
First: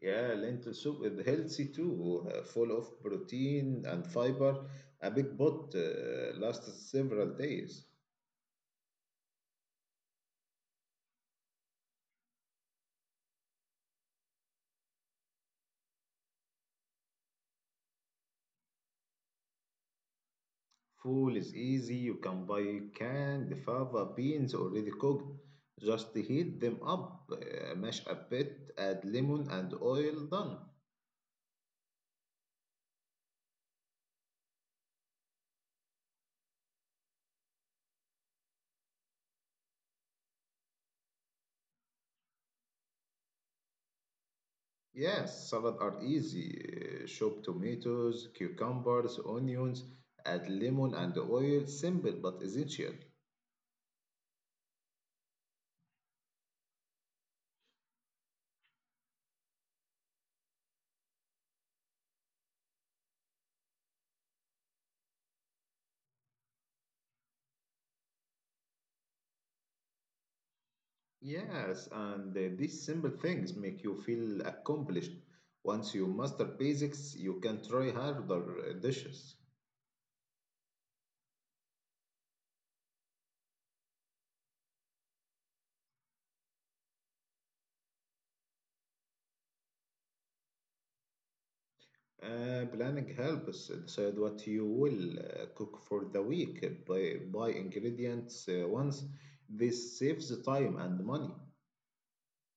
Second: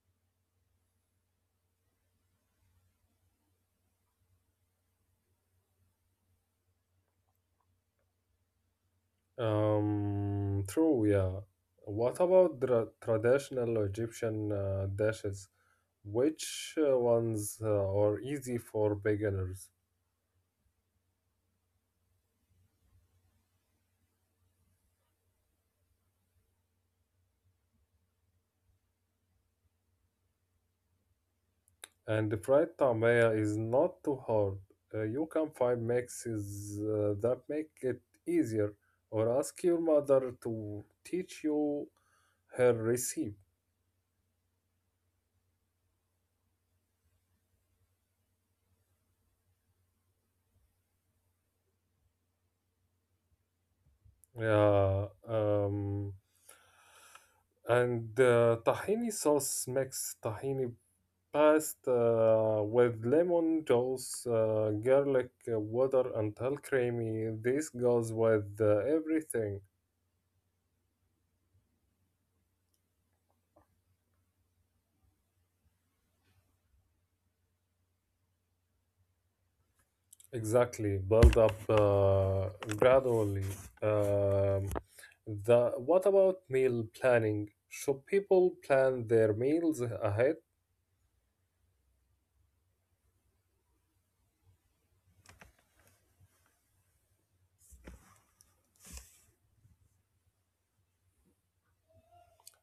Speaker 1: Yeah, lentil soup is healthy too, full of protein and fiber. A big pot lasts several days.
Speaker 2: True, yeah. What about the traditional Egyptian dishes? Which ones are easy for beginners?
Speaker 1: Food is easy. You can buy canned fava beans already cooked. Just heat them up, mash a bit, add lemon and oil, done.
Speaker 2: And the fried tamaya is not too hard. You can find mixes that make it easier, or ask your mother to teach you her recipe.
Speaker 1: Yes, salad are easy. Chop tomatoes, cucumbers, onions, add lemon and oil. Simple but essential.
Speaker 2: Yeah. And Tahini sauce makes tahini pasta with lemon juice, garlic, water until creamy. This goes with everything.
Speaker 1: Yes, and these simple things make you feel accomplished. Once you master basics, you can try harder dishes.
Speaker 2: Exactly. Build up gradually. Um, the What about meal planning? Should people plan their meals ahead
Speaker 1: Planning helps decide what you will cook for the week. Buy ingredients once. This saves time and money.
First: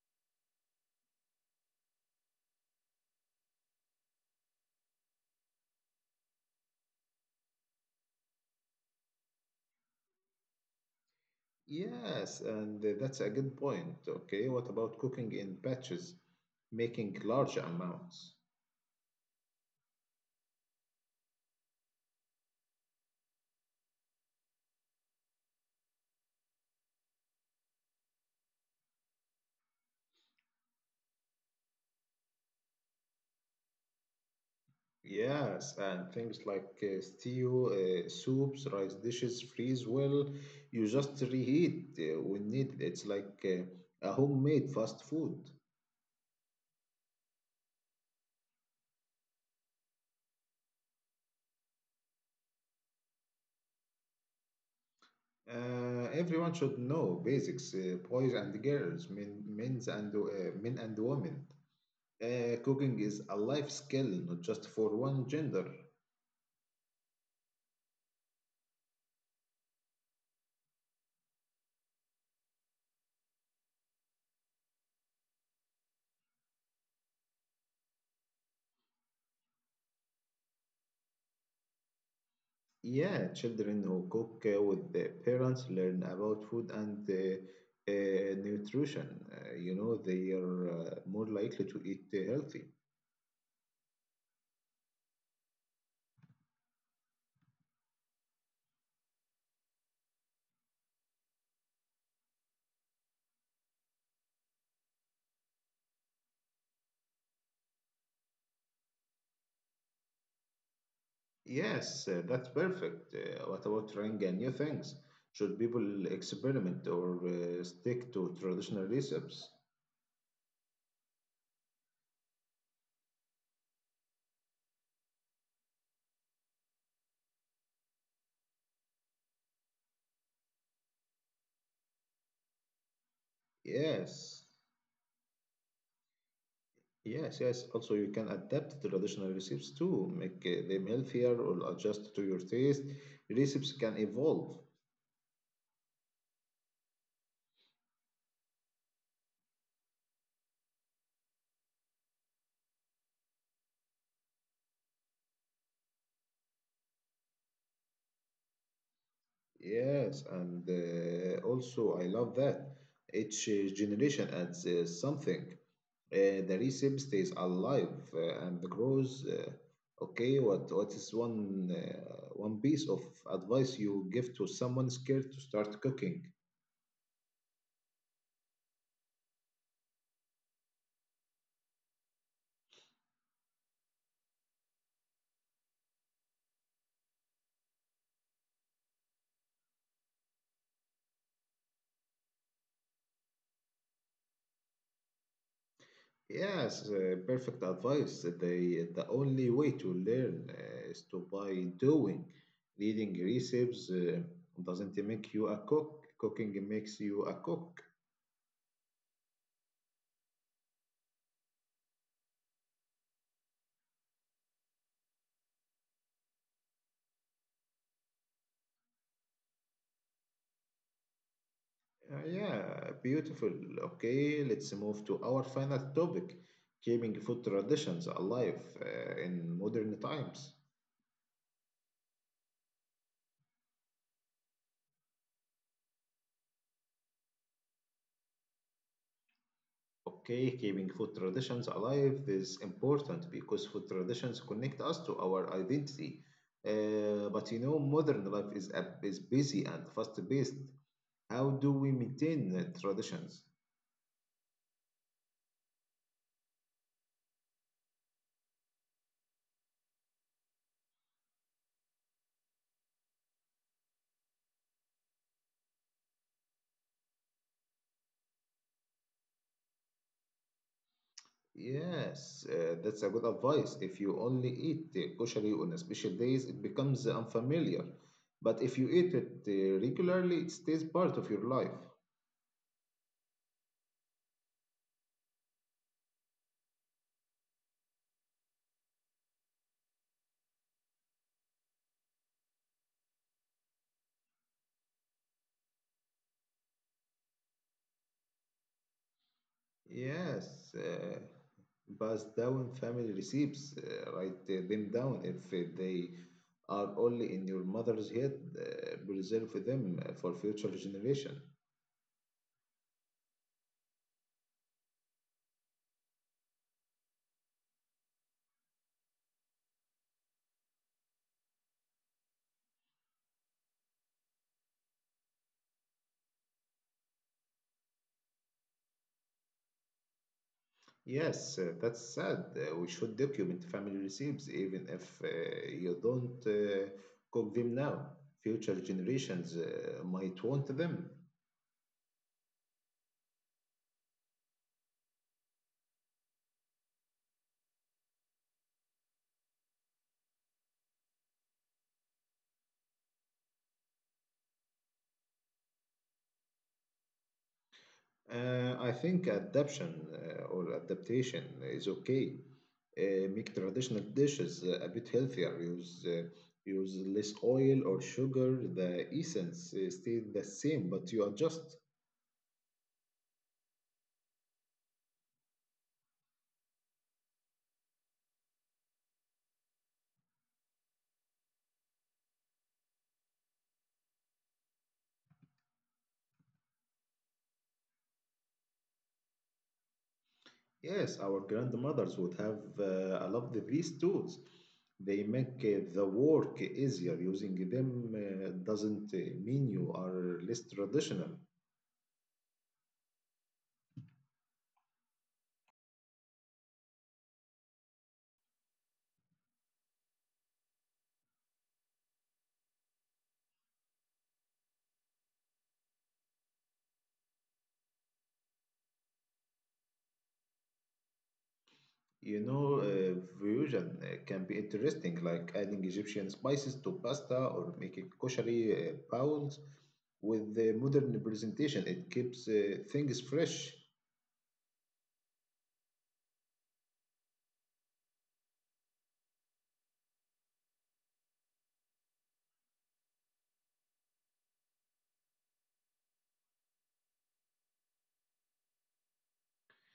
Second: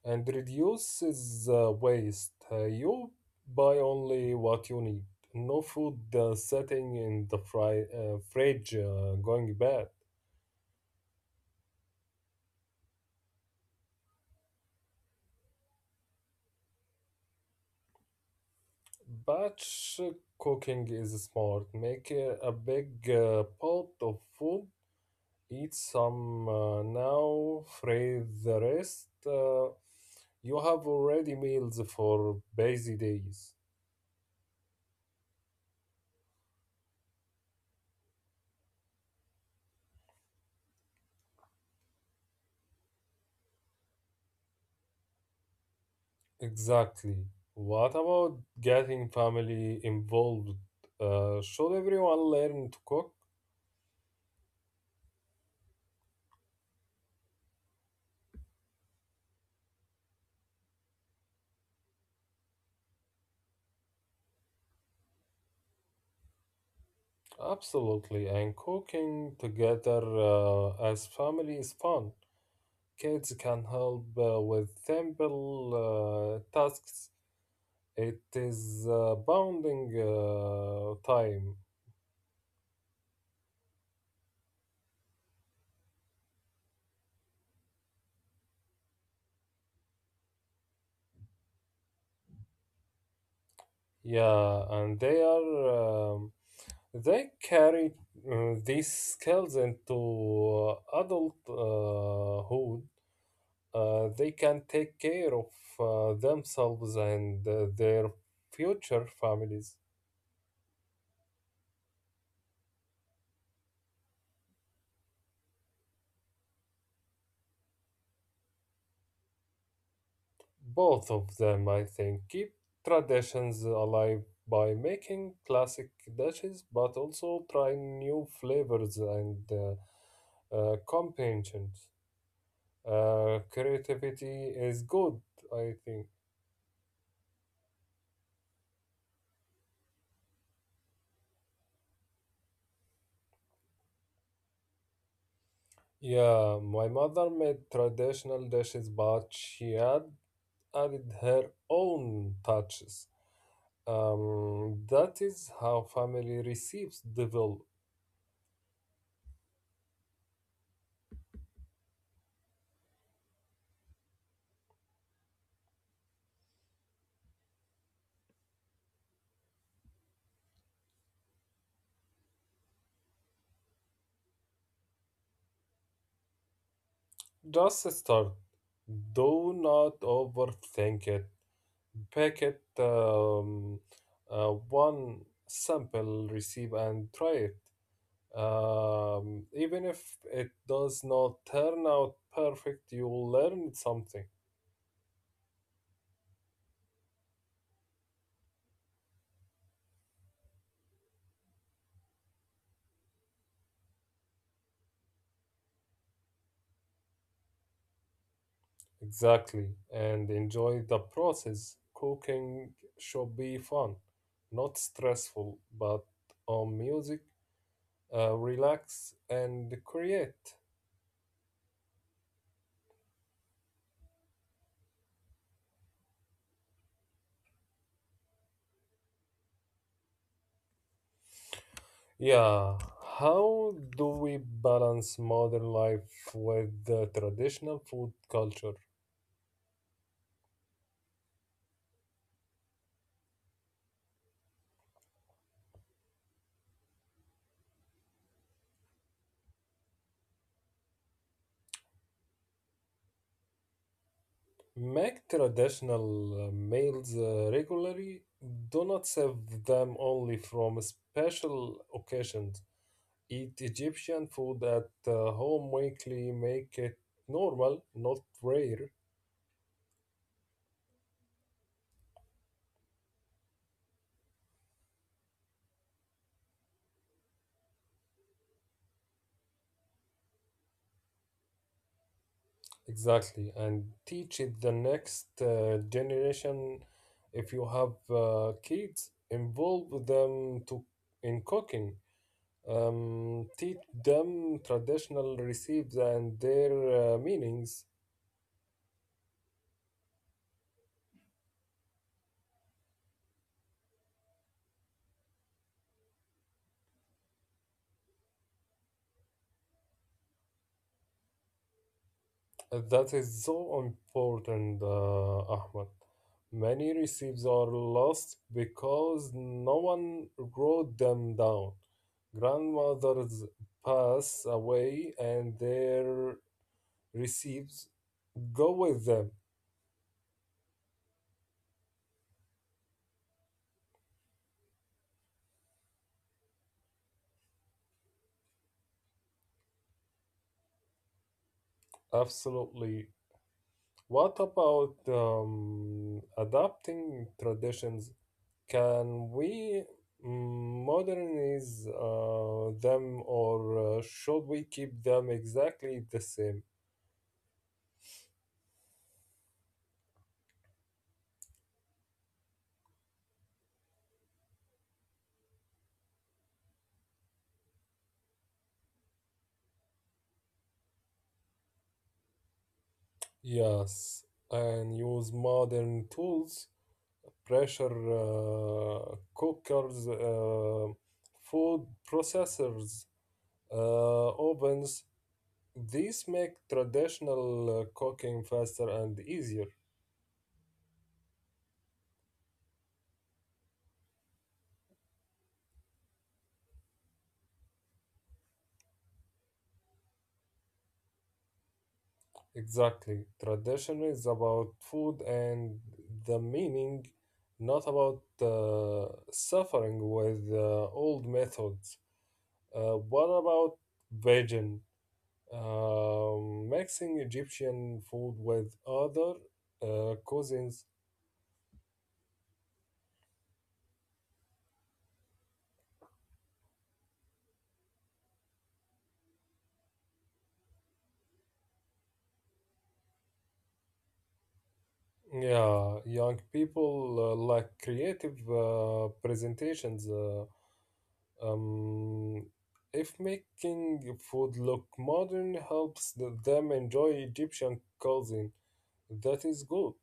Speaker 2: and reduces waste? You buy only what you need. No food sitting in the fridge going bad.
Speaker 1: Yes, and that's a good point. Okay, what about cooking in batches, making large amounts?
Speaker 2: Batch cooking is smart. Make a big pot of food, eat some now, fry the rest. You have already meals for busy days.
Speaker 1: Yes, and things like stew, soups, rice dishes freeze well. You just reheat when needed. It's like a homemade fast food.
Speaker 2: Exactly. What about getting family involved? Should everyone learn to cook?
Speaker 1: Everyone should know basics, boys and girls, men and women. Cooking is a life skill, not just for one gender.
Speaker 2: Absolutely, and cooking together as family is fun. Kids can help with simple tasks. It is bonding time.
Speaker 1: Yeah, children who cook with their parents learn about food and nutrition. You know, they are more likely to eat healthy.
Speaker 2: Yeah, and they are they carry these skills into adulthood. They can take care of themselves and their future families.
Speaker 1: Yes, that's perfect. What about trying new things? Should people experiment or stick to traditional recipes?
Speaker 2: Both of them, I think: keep traditions alive by making classic dishes but also try new flavors and combinations.
Speaker 1: Yes,
Speaker 2: Creativity is good, I think.
Speaker 1: yes. Also, you can adapt the traditional recipes too, make them healthier or adjust to your taste. Recipes can evolve.
Speaker 2: Yeah, my mother made traditional dishes, but she had added her own touches. That is how family receives develop.
Speaker 1: Yes, and also I love that each generation adds something. The recipe stays alive and grows. Okay, what is one piece of advice you give to someone scared to start cooking?
Speaker 2: Just start. Do not overthink it. Pack it one sample receipt and try it. Even if it does not turn out perfect, you will learn something.
Speaker 1: Yes, perfect advice. The only way to learn is to by doing. Reading recipes doesn't make you a cook. Cooking makes you a cook.
Speaker 2: Exactly. And enjoy the process. Cooking should be fun, not stressful, but on music, relax and create.
Speaker 1: Yeah, beautiful. Okay, let's move to our final topic, keeping food traditions alive in modern times.
Speaker 2: Yeah, how do we balance modern life with the traditional food culture?
Speaker 1: Okay, keeping food traditions alive is important because food traditions connect us to our identity. But you know, modern life is, is busy and fast-paced. How do we maintain traditions?
Speaker 2: Make traditional meals regularly. Do not serve them only from special occasions. Eat Egyptian food at home weekly. Make it normal, not rare.
Speaker 1: Yes, that's a good advice. If you only eat koshari on a special days, it becomes unfamiliar. But if you eat it regularly, it stays part of your life.
Speaker 2: Exactly, and teach it the next generation. If you have kids, involve them to in cooking. Teach them traditional recipes and their meanings.
Speaker 1: Yes, passed down family recipes. Write them down if they are only in your mother's head. Preserve them for future generation.
Speaker 2: That is so important, Ahmed. Many recipes are lost because no one wrote them down. Grandmothers pass away, and their recipes go with them,
Speaker 1: Yes, that's sad. We should document family recipes even if you don't cook them now. Future generations might want them.
Speaker 2: absolutely. What about adapting traditions? Can we modernize them, or should we keep them exactly the same?
Speaker 1: I think adaptation or adaptation is okay. Make traditional dishes a bit healthier. Use use less oil or sugar. The essence stays the same, but you adjust.
Speaker 2: Yes, and use modern tools, pressure cookers, food processors, ovens. These make traditional cooking faster and easier.
Speaker 1: Yes, our grandmothers would have loved these tools. They make the work easier. Using them doesn't mean you are less traditional.
Speaker 2: Exactly. Tradition is about food and the meaning, not about suffering with old methods. What about Bajan? Mixing Egyptian food with other cuisines.
Speaker 1: You know, fusion can be interesting, like adding Egyptian spices to pasta or making koshari bowls. With the modern presentation, it keeps things fresh.
Speaker 2: Yeah, young people like creative presentations. Um, if making food look modern helps them enjoy Egyptian cuisine, that is good.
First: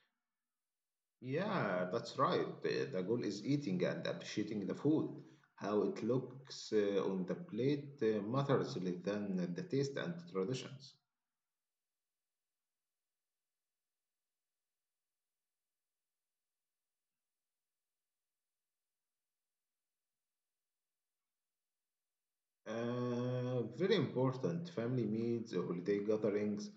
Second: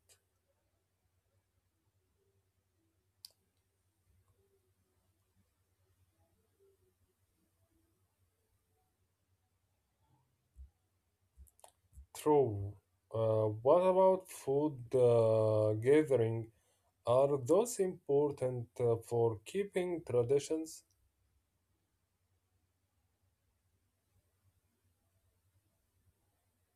Speaker 1: Yeah, that's right. The goal is eating and appreciating the food. How it looks on the plate matters less than the taste and traditions.
Speaker 2: True. What about food gathering? Are those important for keeping traditions?
Speaker 1: Very important family meals, holiday gatherings.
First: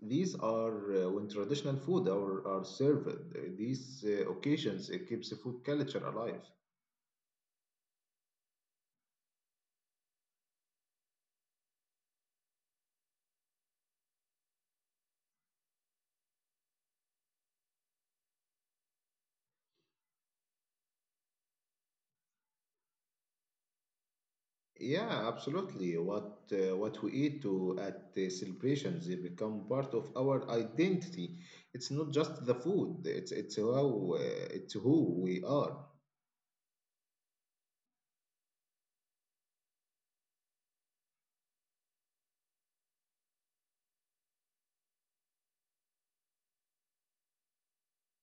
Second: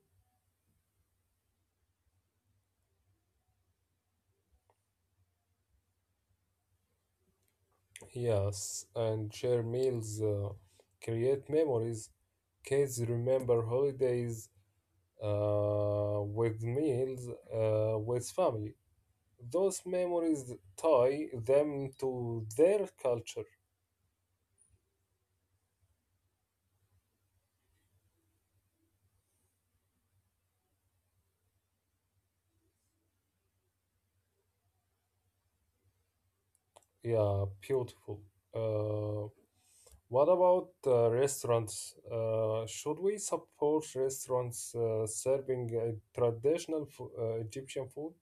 Speaker 1: These are when traditional food are served. These occasions it keeps the food culture alive.
Speaker 2: Yes, and share meals, create memories. Kids remember holidays with meals with family. Those memories tie them to their culture.
Speaker 1: Yeah, absolutely. What we eat to at the celebrations, they become part of our identity. It's not just the food. It's how it's who we are.
Speaker 2: Yeah, beautiful. Uh, what about restaurants? Should we support restaurants serving traditional Egyptian food?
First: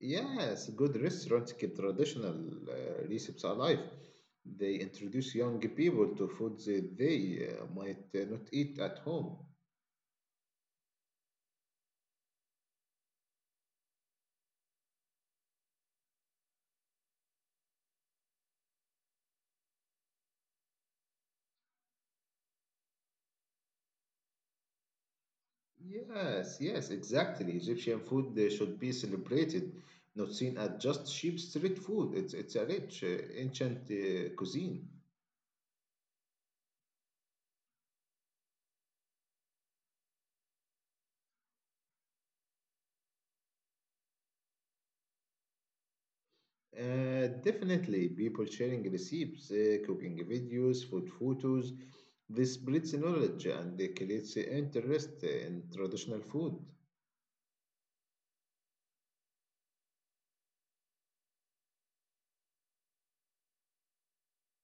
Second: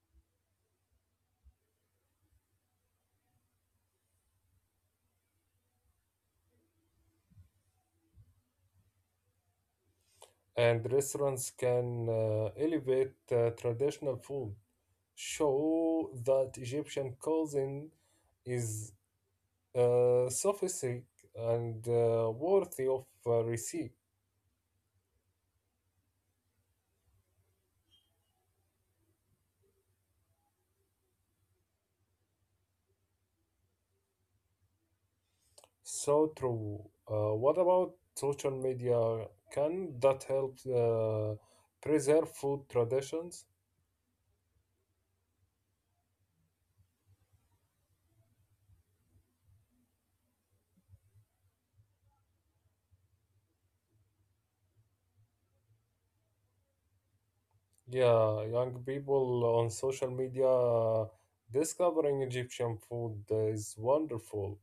Speaker 1: Yes, good restaurants keep traditional recipes alive. They introduce young people to foods that they might not eat at home.
Speaker 2: And restaurants can elevate traditional food, show that Egyptian cuisine is sophisticated and worthy of receipt.
Speaker 1: Yes, exactly. Egyptian food should be celebrated, not seen as just cheap street food. It's a rich, ancient cuisine.
Speaker 2: So true. What about social media? Can that help preserve food traditions?
Speaker 1: Definitely, people sharing recipes, cooking videos, food photos. This breeds knowledge and it creates interest in traditional food.
Speaker 2: Yeah, young people on social media discovering Egyptian food is wonderful.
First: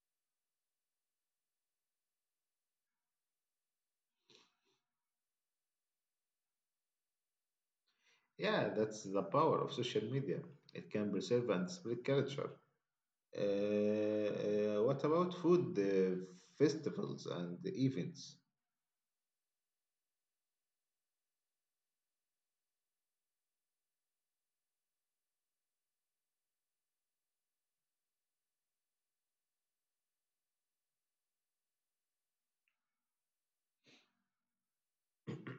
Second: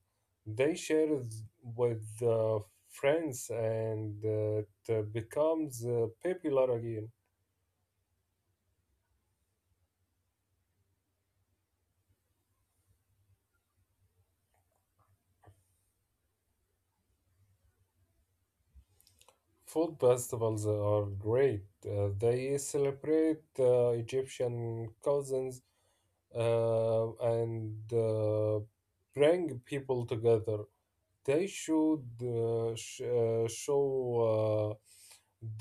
Speaker 2: They share it with friends and it becomes popular again.
Speaker 1: Yeah, that's the power of social media. It can preserve and spread culture. What about food festivals and events?
Speaker 2: Food festivals are great. They celebrate Egyptian cuisines and bring people together. They should show uh,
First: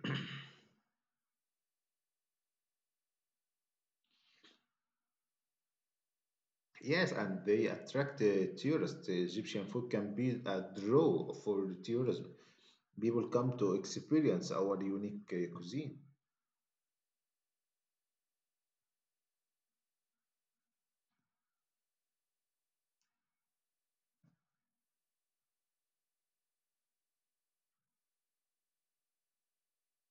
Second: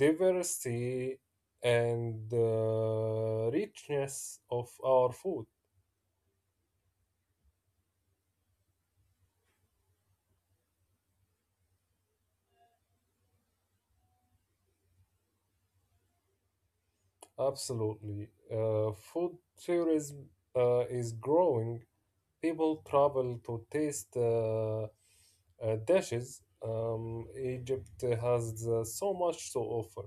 Speaker 2: diversity and richness of our food.
Speaker 1: Yes, and they attract tourists. Egyptian food can be a draw for tourism. People come to experience our unique cuisine.
Speaker 2: Absolutely. Food tourism is growing. People travel to taste dishes. Egypt has so much to offer.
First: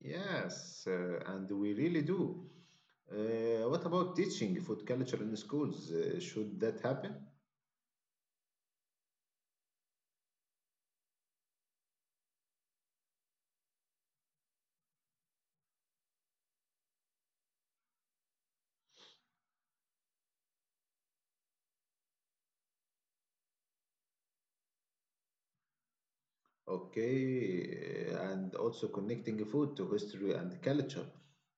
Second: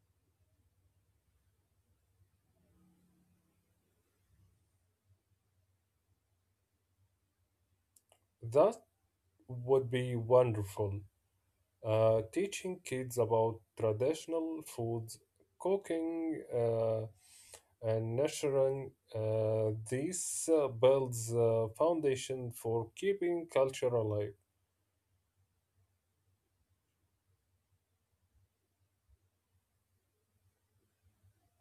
Speaker 1: Yes, and we really do. What about teaching food culture in schools? Should that happen?
Speaker 2: That would be wonderful. Teaching kids about traditional foods, cooking, and nurturing this builds a foundation for keeping culture alive.
Speaker 1: Okay, and also connecting food to history and culture,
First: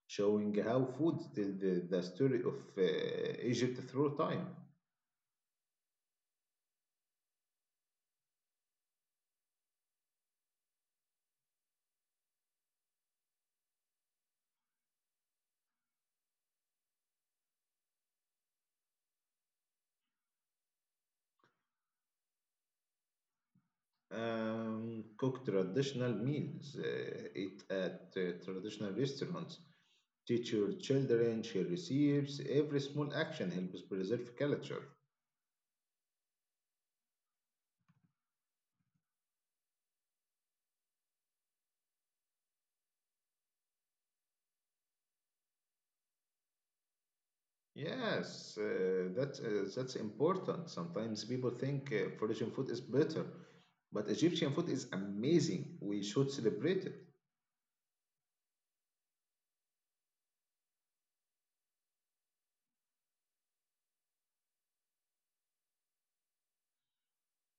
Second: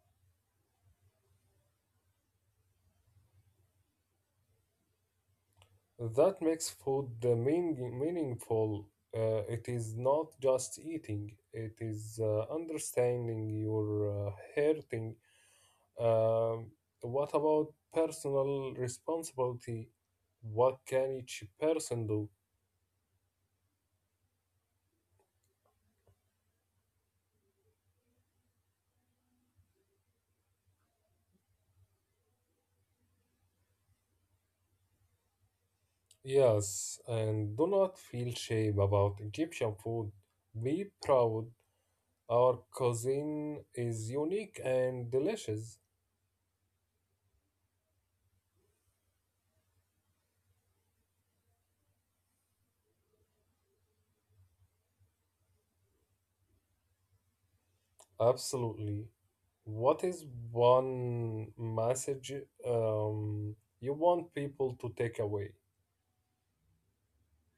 Speaker 1: showing how food tells the story of Egypt through time.
Speaker 2: That makes food meaningful. It is not just eating, it is understanding your hurting. Um, what about personal responsibility? What can each person do?
Speaker 1: Um, cook traditional meals, eat at traditional restaurants, teach your children, share recipes. Every small action helps preserve culture.
Speaker 2: Yes, and do not feel shame about Egyptian food. Be proud. Our cuisine is unique and delicious.
Speaker 1: Yes, that's important. Sometimes people think Persian food is better, but Egyptian food is amazing. We should celebrate it.
Speaker 2: Absolutely. What is one message um, you want people to take away?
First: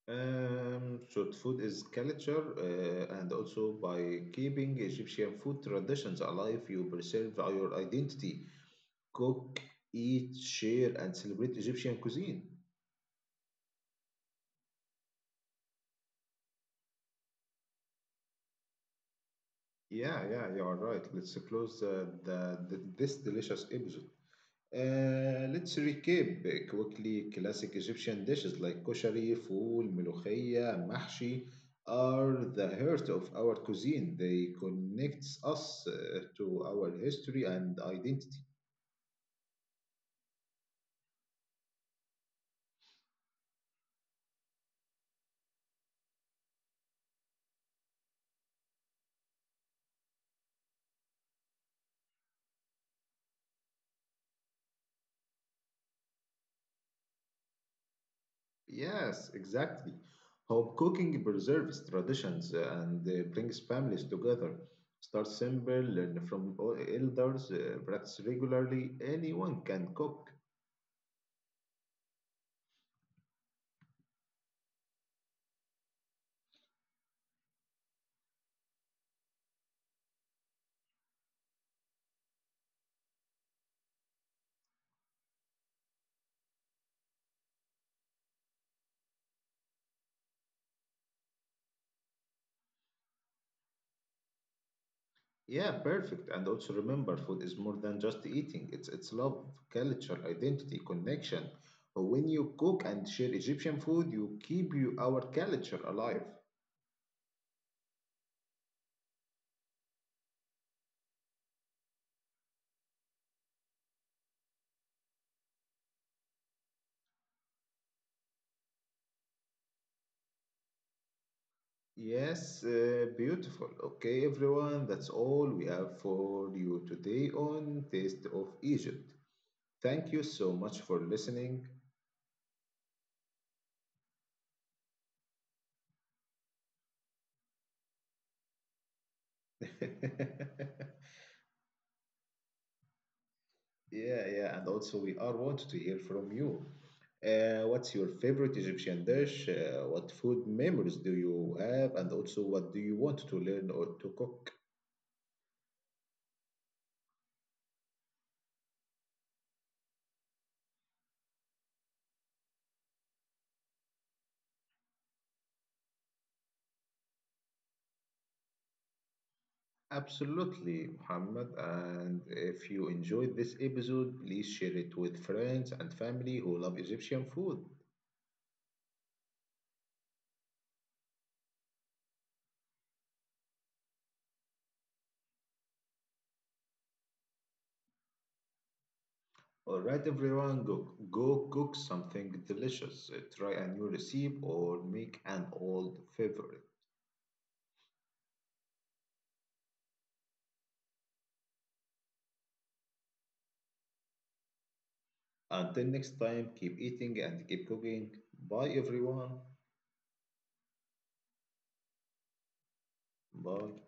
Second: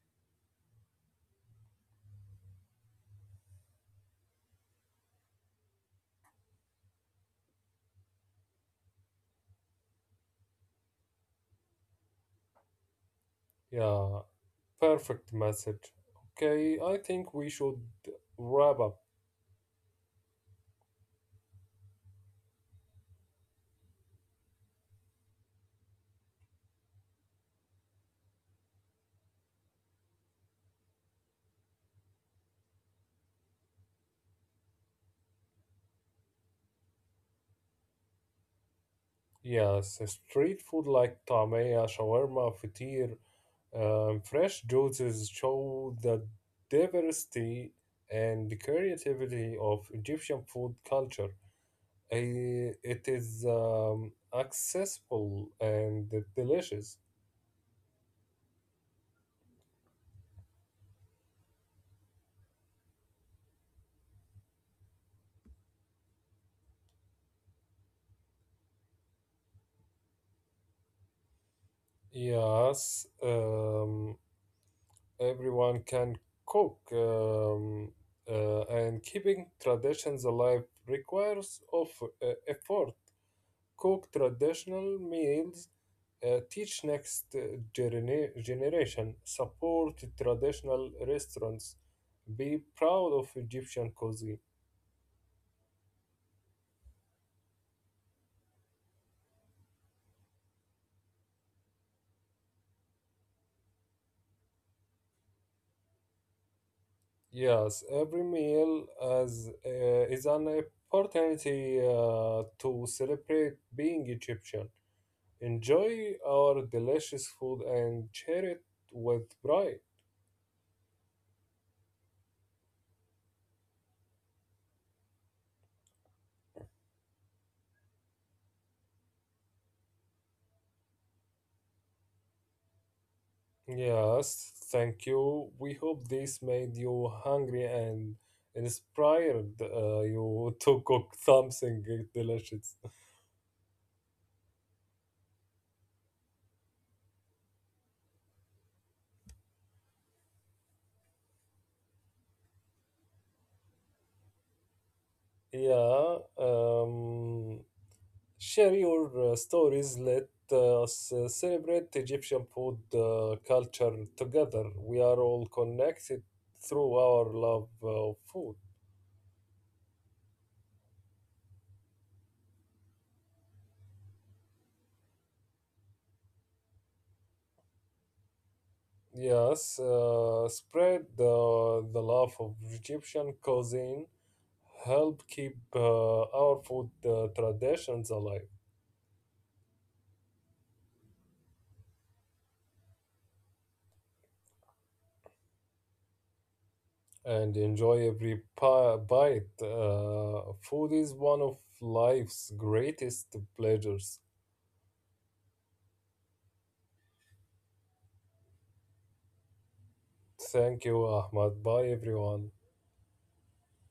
Speaker 1: So food is culture, and also by keeping Egyptian food traditions alive, you preserve your identity cook, eat, share, and celebrate Egyptian cuisine.
Speaker 2: Yeah, perfect message. Okay, I think we should wrap up.
Speaker 1: Yeah, you are right. Let's close this delicious episode. Let's recap quickly classic Egyptian dishes like koshari, fool, melokhia, mahshi are the heart of our cuisine. They connects us to our history and identity.
Speaker 2: Yes, street food like tamaya, shawarma, fatir, fresh juices show the diversity and creativity of Egyptian food culture. It is accessible and delicious.
Speaker 1: Yes, exactly. How cooking preserves traditions and brings families together. Start simple, learn from elders, practice regularly. Anyone can cook.
Speaker 2: Yes, everyone can cook, and keeping traditions alive requires of effort. Cook traditional meals, teach next generation, support traditional restaurants, be proud of Egyptian cuisine.
Speaker 1: Yeah, perfect. And also remember, food is more than just eating. It's love, culture, identity, connection. When you cook and share Egyptian food, you keep our culture alive.
Speaker 2: Yes, every meal as is an opportunity to celebrate being Egyptian. Enjoy our delicious food and share it with pride.
Speaker 1: Yes, beautiful. Okay, everyone, that's all we have for you today on Taste of Egypt. Thank you so much for listening.
Speaker 2: Yes, thank you. We hope this made you hungry and inspired you to cook something delicious.
Speaker 1: Yeah, and also we are wanted to hear from you. What's your favorite Egyptian dish? What food memories do you have? And also, what do you want to learn or to cook?
Speaker 2: Yeah, um, Share your stories. Let us celebrate Egyptian food culture together. We are all connected through our love of food.
Speaker 1: Absolutely, Muhammad. And if you enjoyed this episode, please share it with friends and family who love Egyptian food.
Speaker 2: Yes, spread the love of Egyptian cuisine. Help keep our food traditions alive
Speaker 1: All right, everyone, go cook something delicious. Try a new recipe or make an old favorite.
Speaker 2: and enjoy every bite. Food is one of life's greatest pleasures.
Speaker 1: Until next time, keep eating and keep cooking. Bye, everyone.
Speaker 2: Thank you, Ahmad. Bye, everyone.
Speaker 1: Bye.